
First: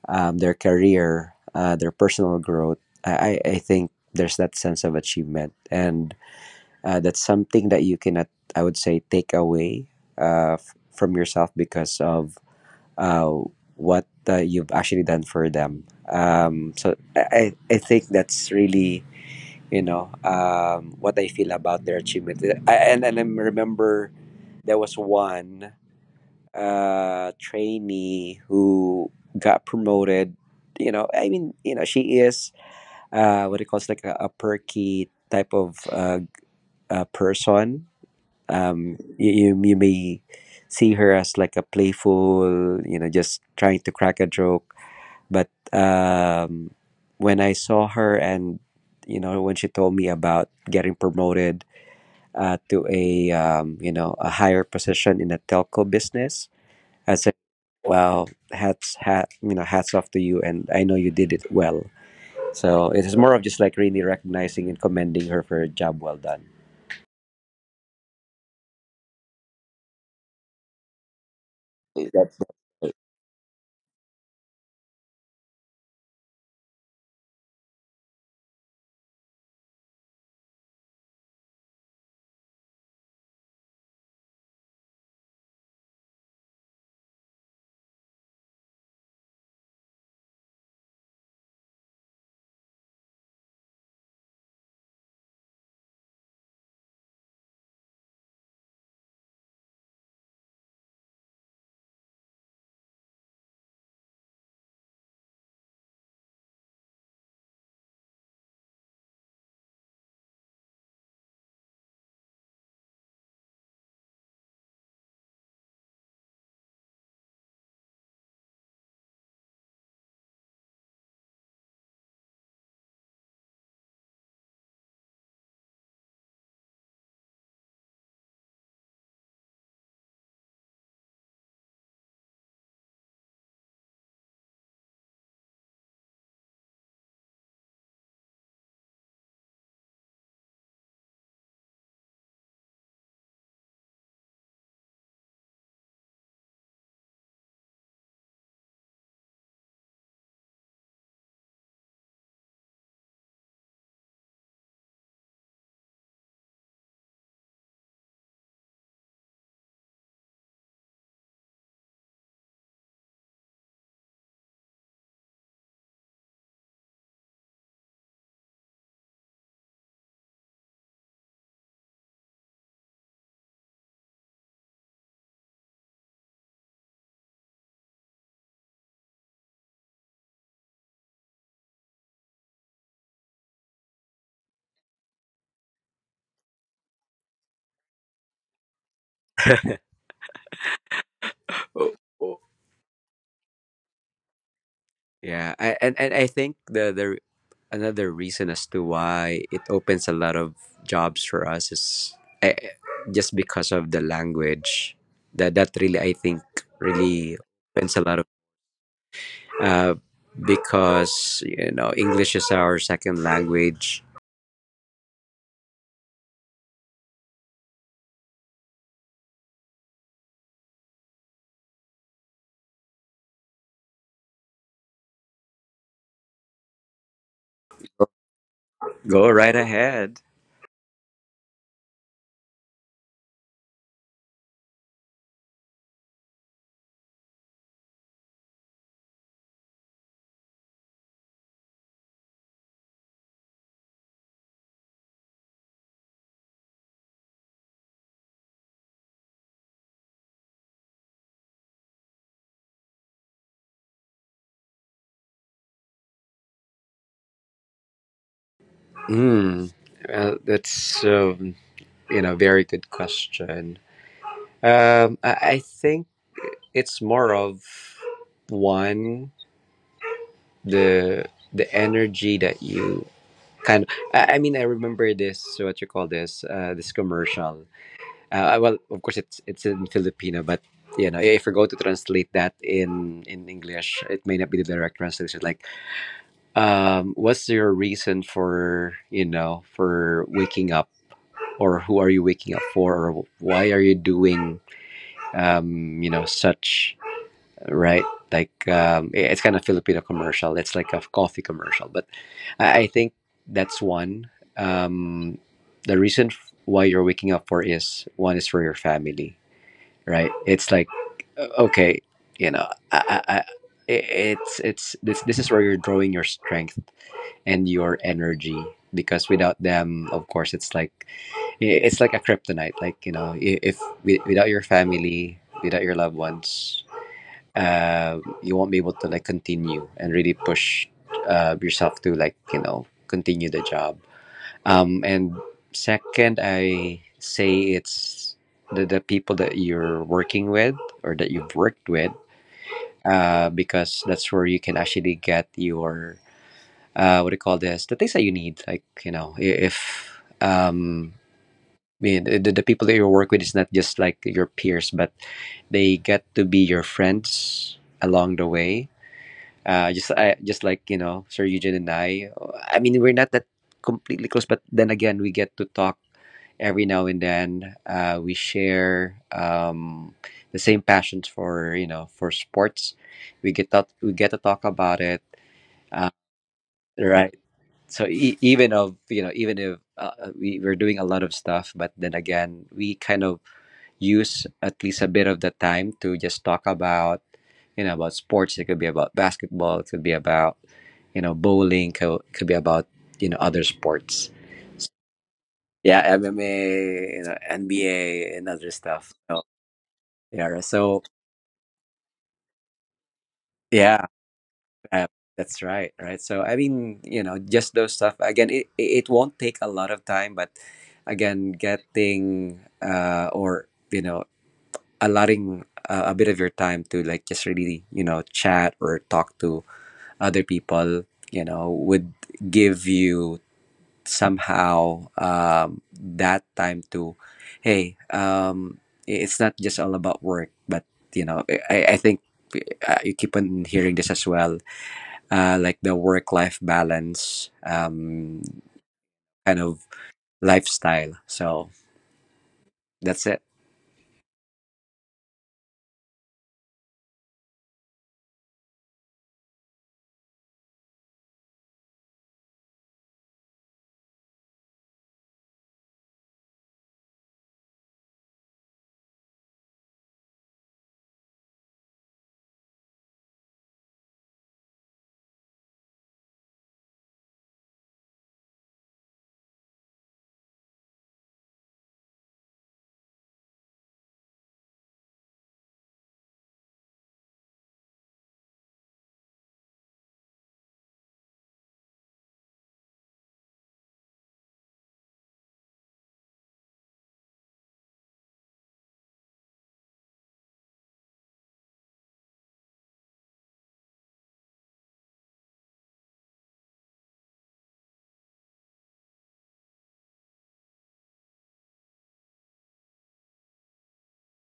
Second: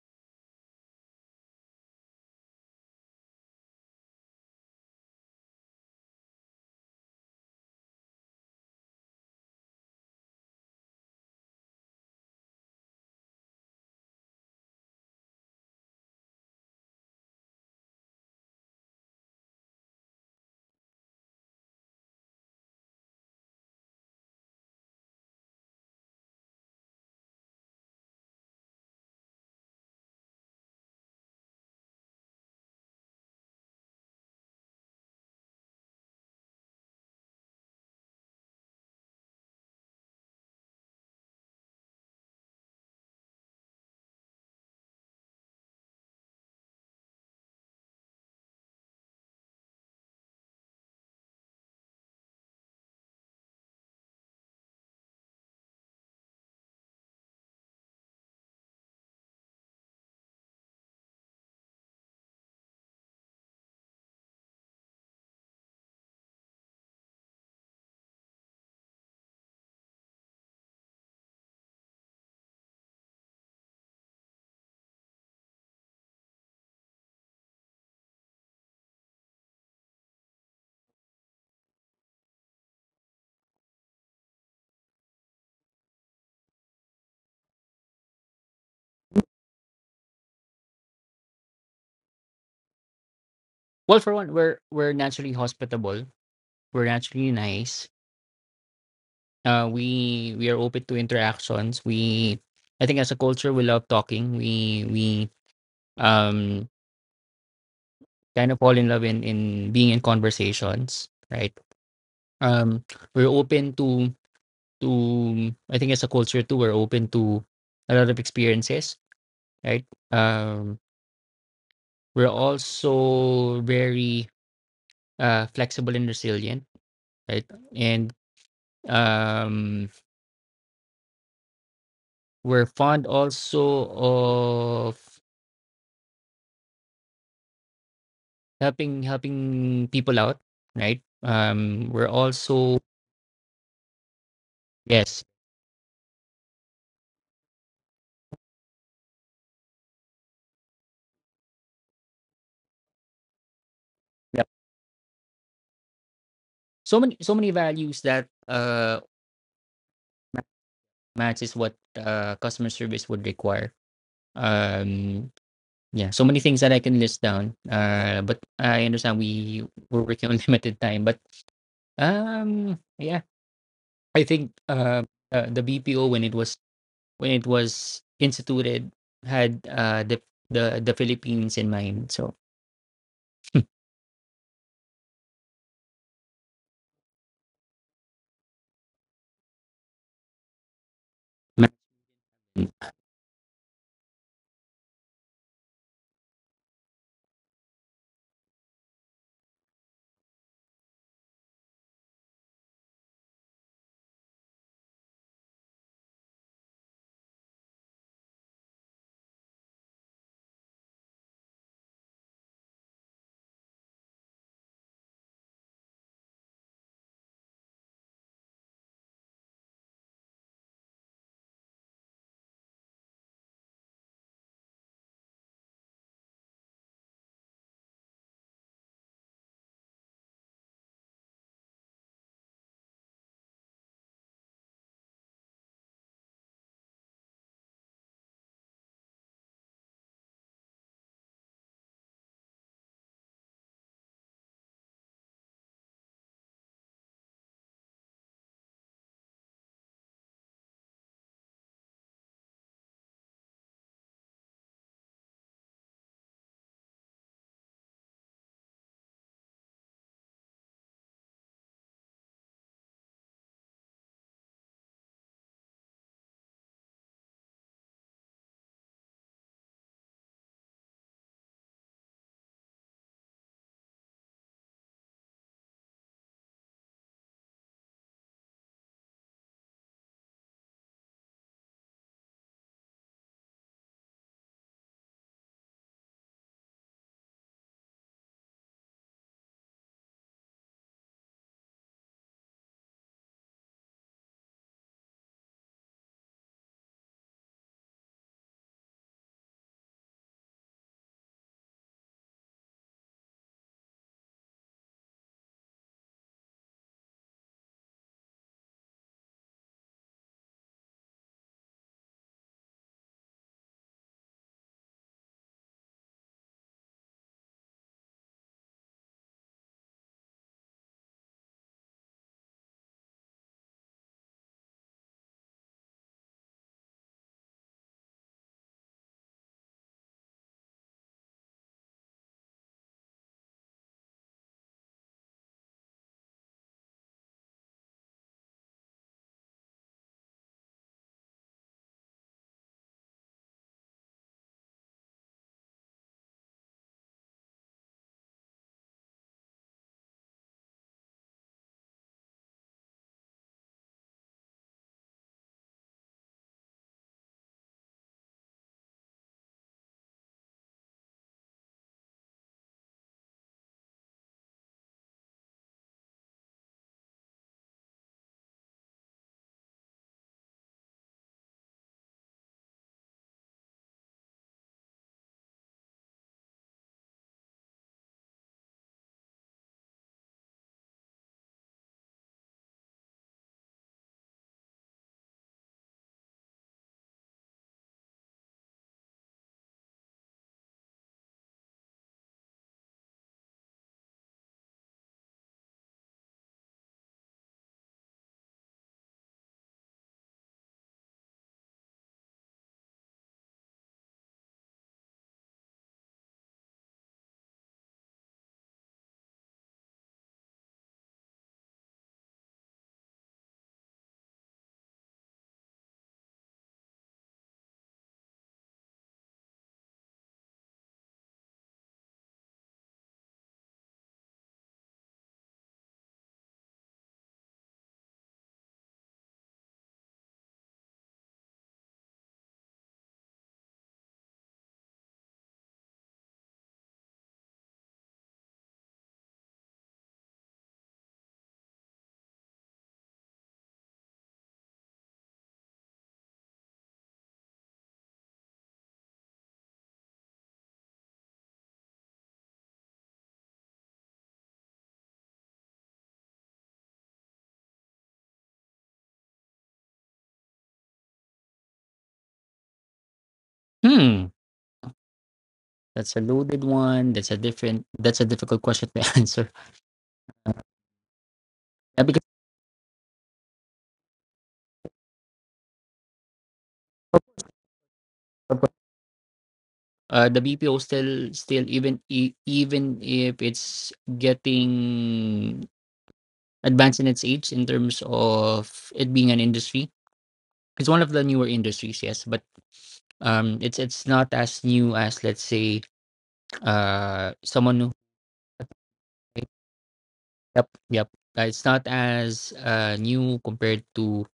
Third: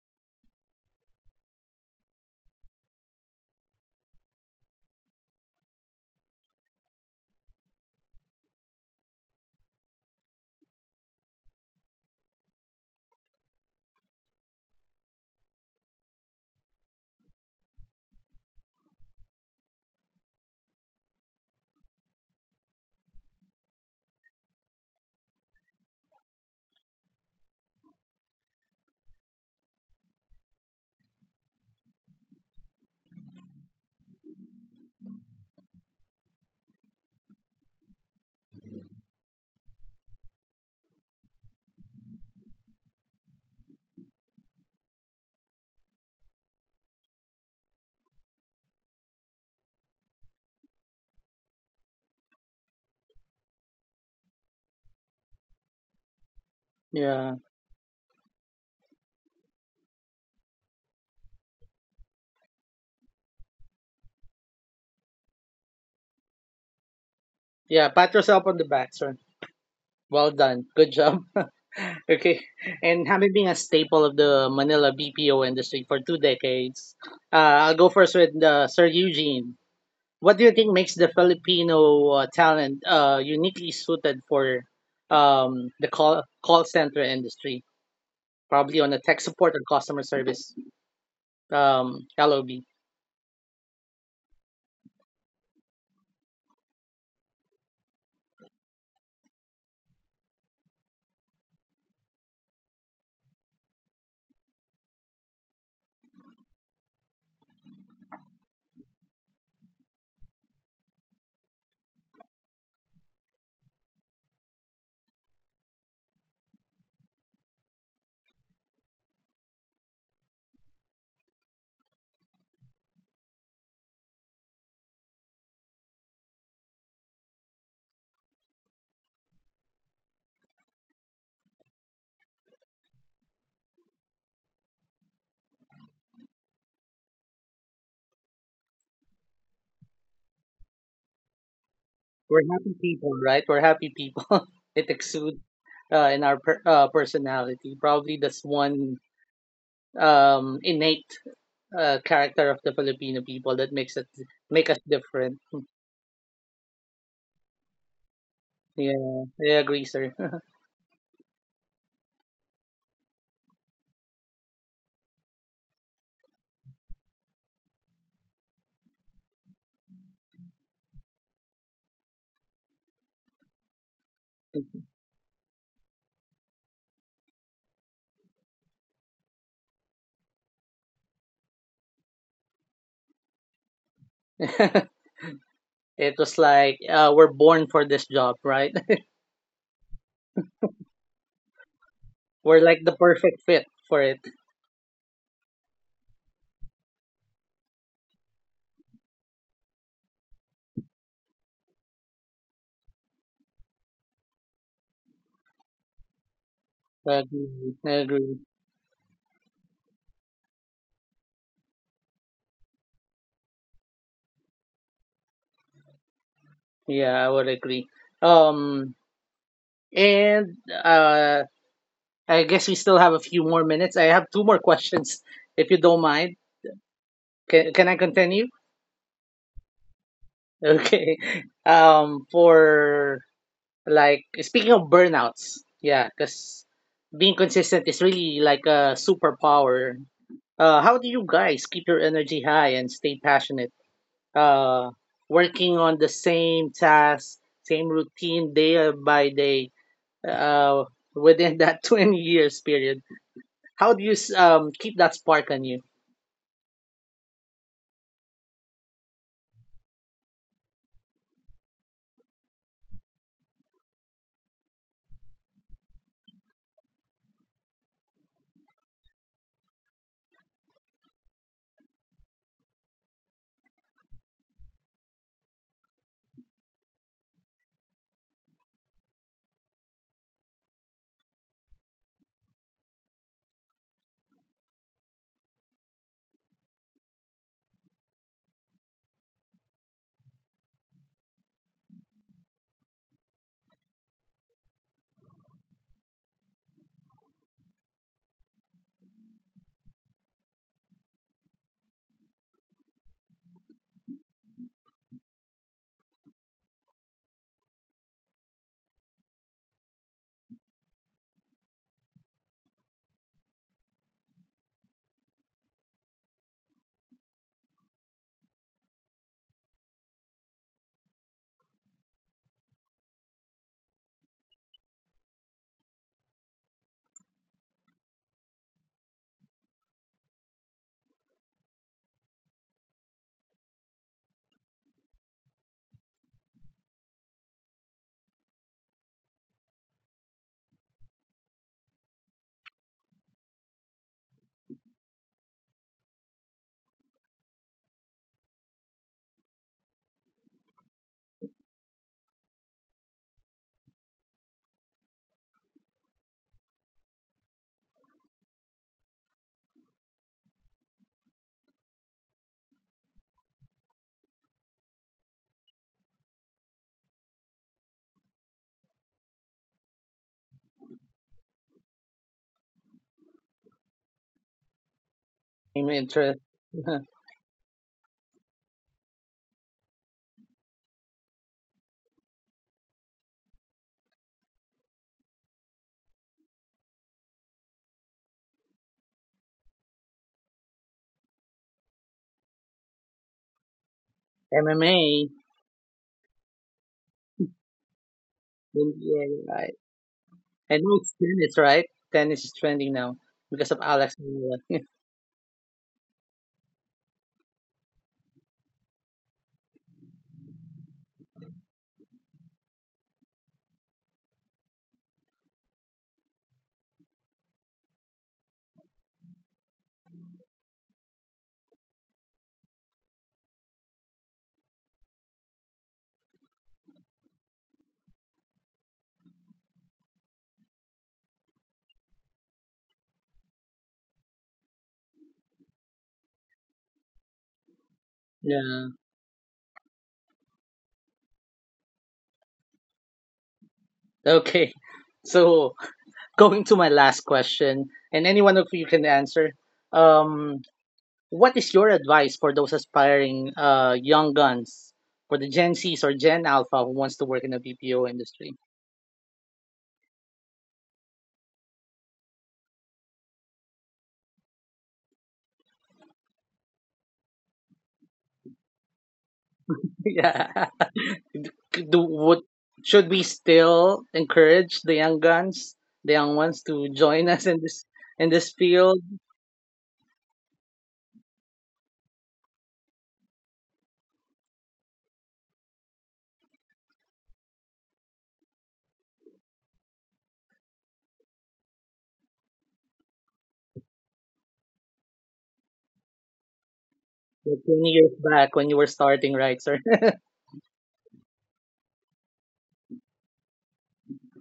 Speaker 1: their career, their personal growth. I think there's that sense of achievement and that's something that you cannot, I would say, take away from yourself because of uh, what you've actually done for them. So I think that's really, what I feel about their achievement. And I remember there was one trainee who got promoted. She is what it calls like a perky type of person. You, you may see her as like a playful, you know, just trying to crack a joke, but when I saw her and, you know, when she told me about getting promoted to a, you know, a higher position in the telco business, I said,
Speaker 2: Yeah.
Speaker 1: well, hats off to you and I know you did it well. So it is more of just like really recognizing and commending her for a job well done.
Speaker 2: Yeah, pat yourself on the back, sir. Well done. Good job. <laughs> Okay. And having been a staple of the Manila BPO industry for 2 decades, I'll go first with Sir Eugene. What do you think makes the Filipino talent uniquely suited for um, call center industry? Probably on the tech support and customer service LOB.
Speaker 3: Well, for one, we're naturally hospitable. We're naturally nice. We are open to interactions. We I think, as a culture, we love talking. We um kind of fall in love in being in conversations, right? Um, we're open, to I think, as a culture too, we're open to a lot of experiences, right? We're also very flexible and resilient, right? And um we're fond also of helping people out, right? We're
Speaker 2: We're happy
Speaker 3: also —
Speaker 2: people, right? We're happy people. <laughs> It
Speaker 3: yes,
Speaker 2: exudes in our personality. Probably that's one innate character of the Filipino people that makes it
Speaker 3: yeah.
Speaker 2: make us different.
Speaker 3: So many values that
Speaker 2: Yeah, I agree, sir.
Speaker 3: matches what customer service would require. Um, yeah, so many things that I can list down. But I understand we're working on <laughs> limited time, but, yeah, I think, the BPO, when it was instituted, had the Philippines in mind. So.
Speaker 2: <laughs> It was like we're born for this job, right? <laughs>
Speaker 1: Oh, oh.
Speaker 2: We're like the perfect fit for it.
Speaker 1: Yeah, I, and I think the another reason as to why it opens a lot of jobs for us is eh, just because of the language, that really I think
Speaker 2: I
Speaker 1: really
Speaker 2: agree. I
Speaker 1: opens a lot of,
Speaker 2: agree.
Speaker 1: uh, because you know English is our second language.
Speaker 2: Yeah, I would agree. Um, and I guess we still have a few more minutes. I have two more questions, if you don't mind. Can I continue? <laughs>
Speaker 1: Go right ahead.
Speaker 2: Okay. For Like speaking of burnouts, yeah, because being consistent is really like a superpower. How do you guys keep your energy high and stay passionate? Uh, Working on the same task, same routine day by day, uh, within that <laughs> 20 years period. How do you keep that spark on you?
Speaker 1: Hmm. Well, that's you know, very good question. I think it's more of one, the energy that you kind of, I mean, I remember this, what you call this, this commercial, well of course it's in Filipino, but you know, if we go to translate that in English, it may not be the direct translation, like what's your reason for, you know, for waking up, or who are you waking up for, or why are you doing you know such, right? Like, it's kind of Filipino commercial. It's like a coffee commercial. But I think that's one. Um, the reason why you're waking up for is one is for your family, right? It's like, okay, you know, it's this, this is where you're drawing your strength and your energy, because without them of course it's like, it's like a kryptonite, like, you know, if, without your family, without your loved ones, you won't be able to like continue and really push yourself to like, you know, continue the job. And second, I say it's the people that you're working with or that you've worked with, because that's where you can actually get your, what do you call this, the things that you need, like, you know, I- if um, I mean, the people that you work with is not just like your peers, but they get to be your friends along the way, just like, you know, Sir Eugene and I. I mean, we're not that completely close, but then again, we get to talk every now and then. We share the same passions for, you know, for sports. We get to talk about it,
Speaker 2: I'm
Speaker 1: uh,
Speaker 2: interested. <laughs>
Speaker 1: right? So even of you know even if, we, we're doing a lot of stuff, but then again, we kind of use at least a bit of the time to just talk about, you know, about sports. It could be about basketball. It could be about, you know, bowling. Could be about, you know, other sports.
Speaker 2: MMA.
Speaker 1: Yeah, MMA, you know, NBA, and other stuff. So, yeah.
Speaker 2: I know
Speaker 1: So
Speaker 2: it's tennis, right? Tennis is trending now because of
Speaker 1: yeah,
Speaker 2: Alex. Manoa.
Speaker 1: uh, that's right. Right. So I mean, you know, just those stuff. Again, it won't take a lot of time, but again, getting or you know allotting a bit of your time to like just really, you know, chat or talk to other people, you know, would give you somehow, that time to, hey, it's not just all about work, but you know, I think you keep on hearing this as well, like the work-life balance,
Speaker 2: <laughs> Yeah.
Speaker 1: kind of lifestyle. So that's it.
Speaker 2: Okay. So going to my last question, and any one of you can answer. Um, what is your advice for those aspiring young guns, for the Gen Zs or Gen Alpha who wants to work in the BPO industry?
Speaker 3: Hmm. That's a loaded one. That's a different. That's a difficult question to <laughs> answer.
Speaker 2: <laughs> Yeah. Do
Speaker 3: Because,
Speaker 2: would Should we still encourage the young guns, the young ones, to join us in this field?
Speaker 3: the BPO still, even even if it's getting advanced in its age in terms of it being an industry, it's one of the newer industries. Yes, but, it's not as new as, let's say,
Speaker 2: Like
Speaker 3: someone
Speaker 2: 20
Speaker 3: who —
Speaker 2: years back when you were starting, right, sir? <laughs>
Speaker 3: yep, yep. It's not as new compared to,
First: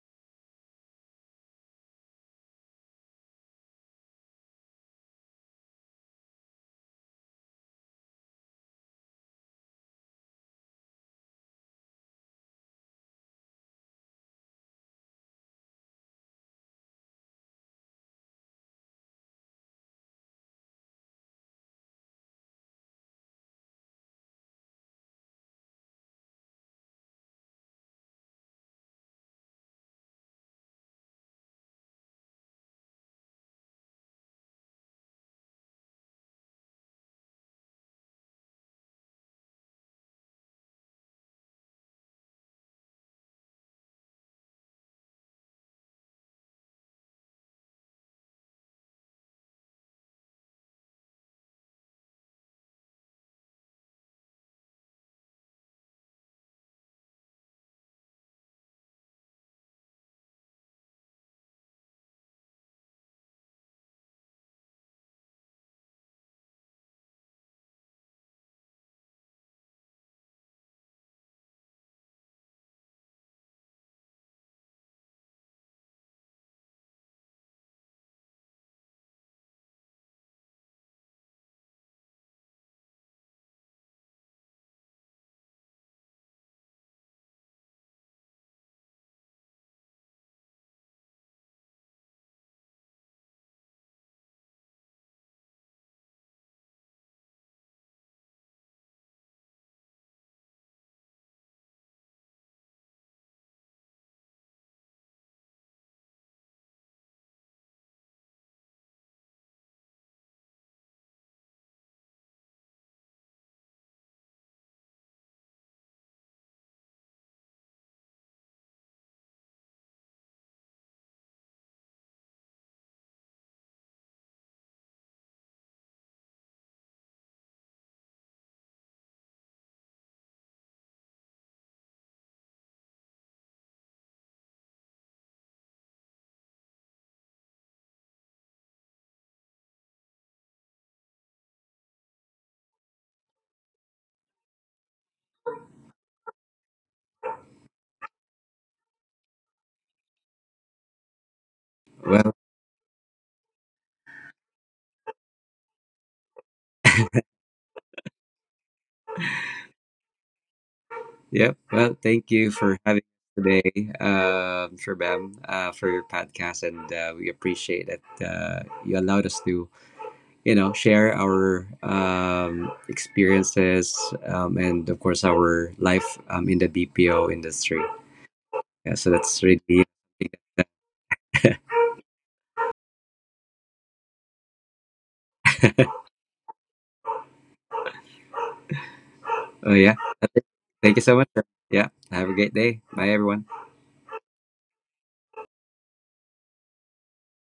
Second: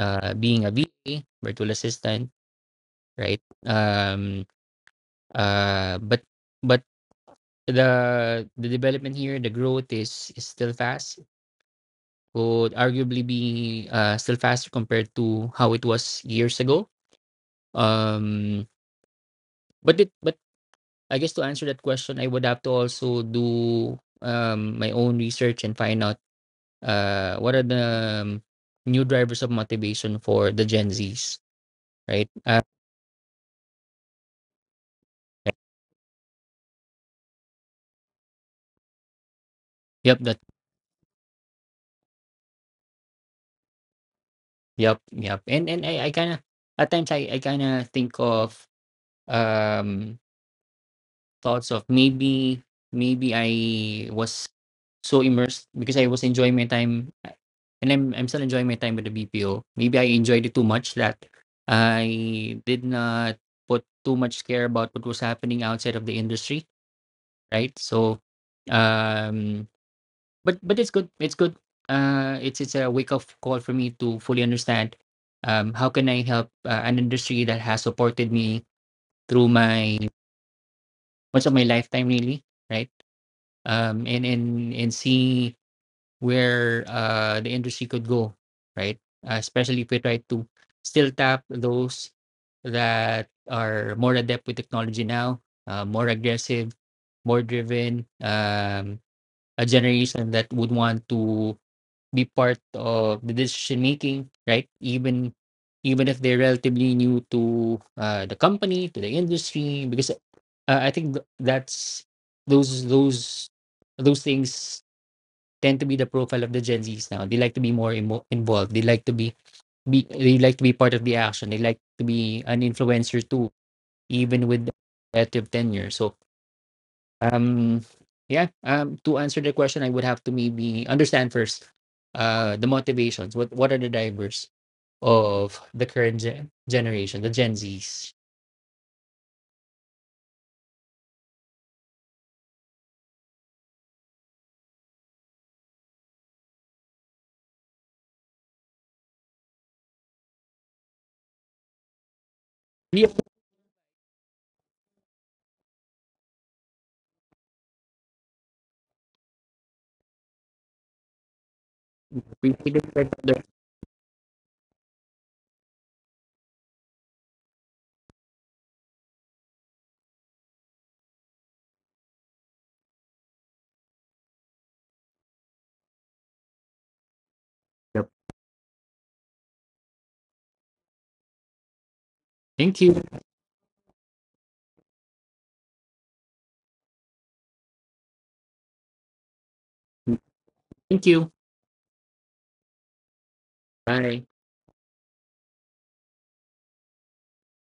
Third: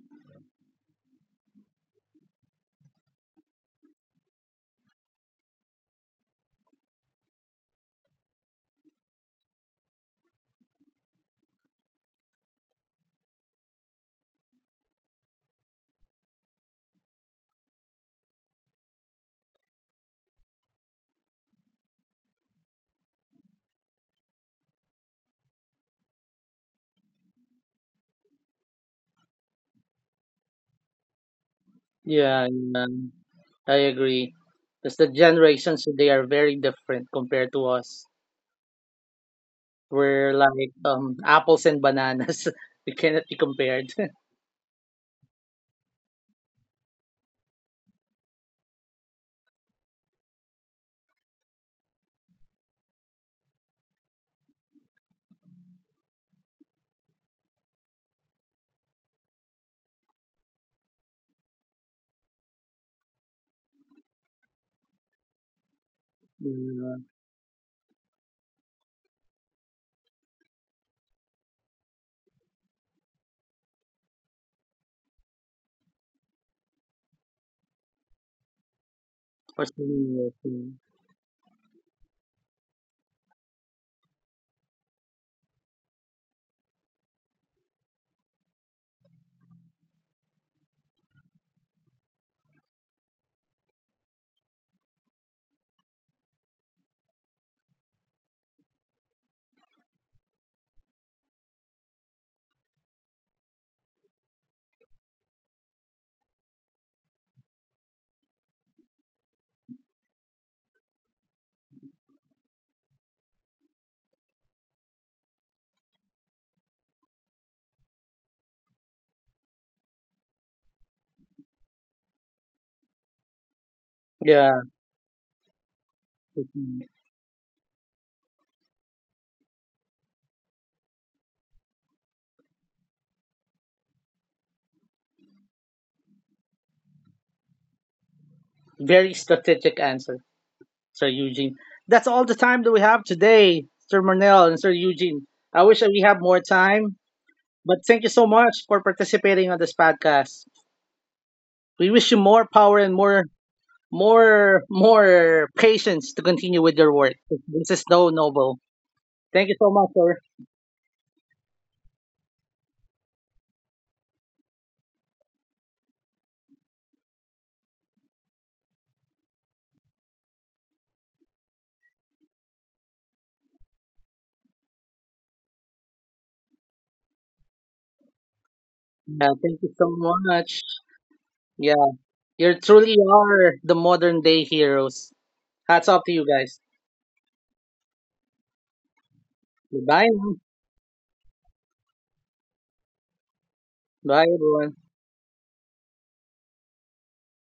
Speaker 3: being a VA, virtual assistant, right? Uh, but but the the development here, the growth is still fast. Would arguably be, still faster compared to how it was years ago. Um, but I guess, to answer that question, I would have to also do my own research and find out what are the, um, new drivers of motivation for the Gen Zs, right?
Speaker 2: Yeah, yeah, I agree. Because the generations today are very different compared to us.
Speaker 3: Yep,
Speaker 2: We're
Speaker 3: that
Speaker 2: like apples and bananas. <laughs> We cannot be compared. <laughs>
Speaker 3: yep, yep. And I kind of, at times, I kind of think of um thoughts of maybe I was so immersed because I was enjoying my time, and I'm still enjoying my time with the BPO. Maybe I enjoyed it too much that I did not put too much care about what was happening outside of the industry,
Speaker 2: Yeah,
Speaker 3: right? So, um but it's good. It's good. It's a wake up call for me to fully understand how can I help, an industry that has supported me through
Speaker 2: for so
Speaker 3: my,
Speaker 2: many years.
Speaker 3: much of my lifetime really, right? And see where, the industry could go, right? Especially if we try to still tap those that are more adept with technology now, more aggressive, more driven, a generation that would want to be part of the decision making, right? Even if they're relatively new to, the company, to the industry, because, I think th- that's those those those things tend to be the profile of the Gen Zs now. They like to be more involved. They like to be part of the action. They like to be an influencer too, even
Speaker 2: Yeah.
Speaker 3: with relative tenure. So,
Speaker 2: Yeah.
Speaker 3: um, yeah. To answer the question, I would have to maybe understand first, the motivations. What are the drivers of the current generation, the Gen Zs?
Speaker 2: Very strategic answer, Sir Eugene. That's all the time that we have today, Sir Marnell and Sir Eugene. I wish that we have more time, but thank you so much for participating on this podcast. We wish you
Speaker 1: Well,
Speaker 2: more power and
Speaker 3: Really
Speaker 2: more patience to continue with your work. This is so noble. Thank you so much, sir.
Speaker 1: yeah. Well, thank you for
Speaker 3: appreciate
Speaker 1: having us today, Shabam, for your podcast, and we appreciate that you allowed us to, you know, share our experiences, and of course our life in the BPO industry.
Speaker 3: it.
Speaker 1: Yeah, so
Speaker 2: Yeah,
Speaker 1: that's
Speaker 2: thank you
Speaker 1: really.
Speaker 2: so much. Yeah, you
Speaker 3: Thank
Speaker 2: truly
Speaker 3: you.
Speaker 2: are the modern day heroes. Hats off to you guys.
Speaker 1: Oh yeah.
Speaker 2: Bye.
Speaker 1: That's it. Thank
Speaker 3: Thank
Speaker 1: you so
Speaker 3: you.
Speaker 1: much. Yeah, have a great day. Bye everyone.
Speaker 3: Bye.
Speaker 2: Bye, everyone.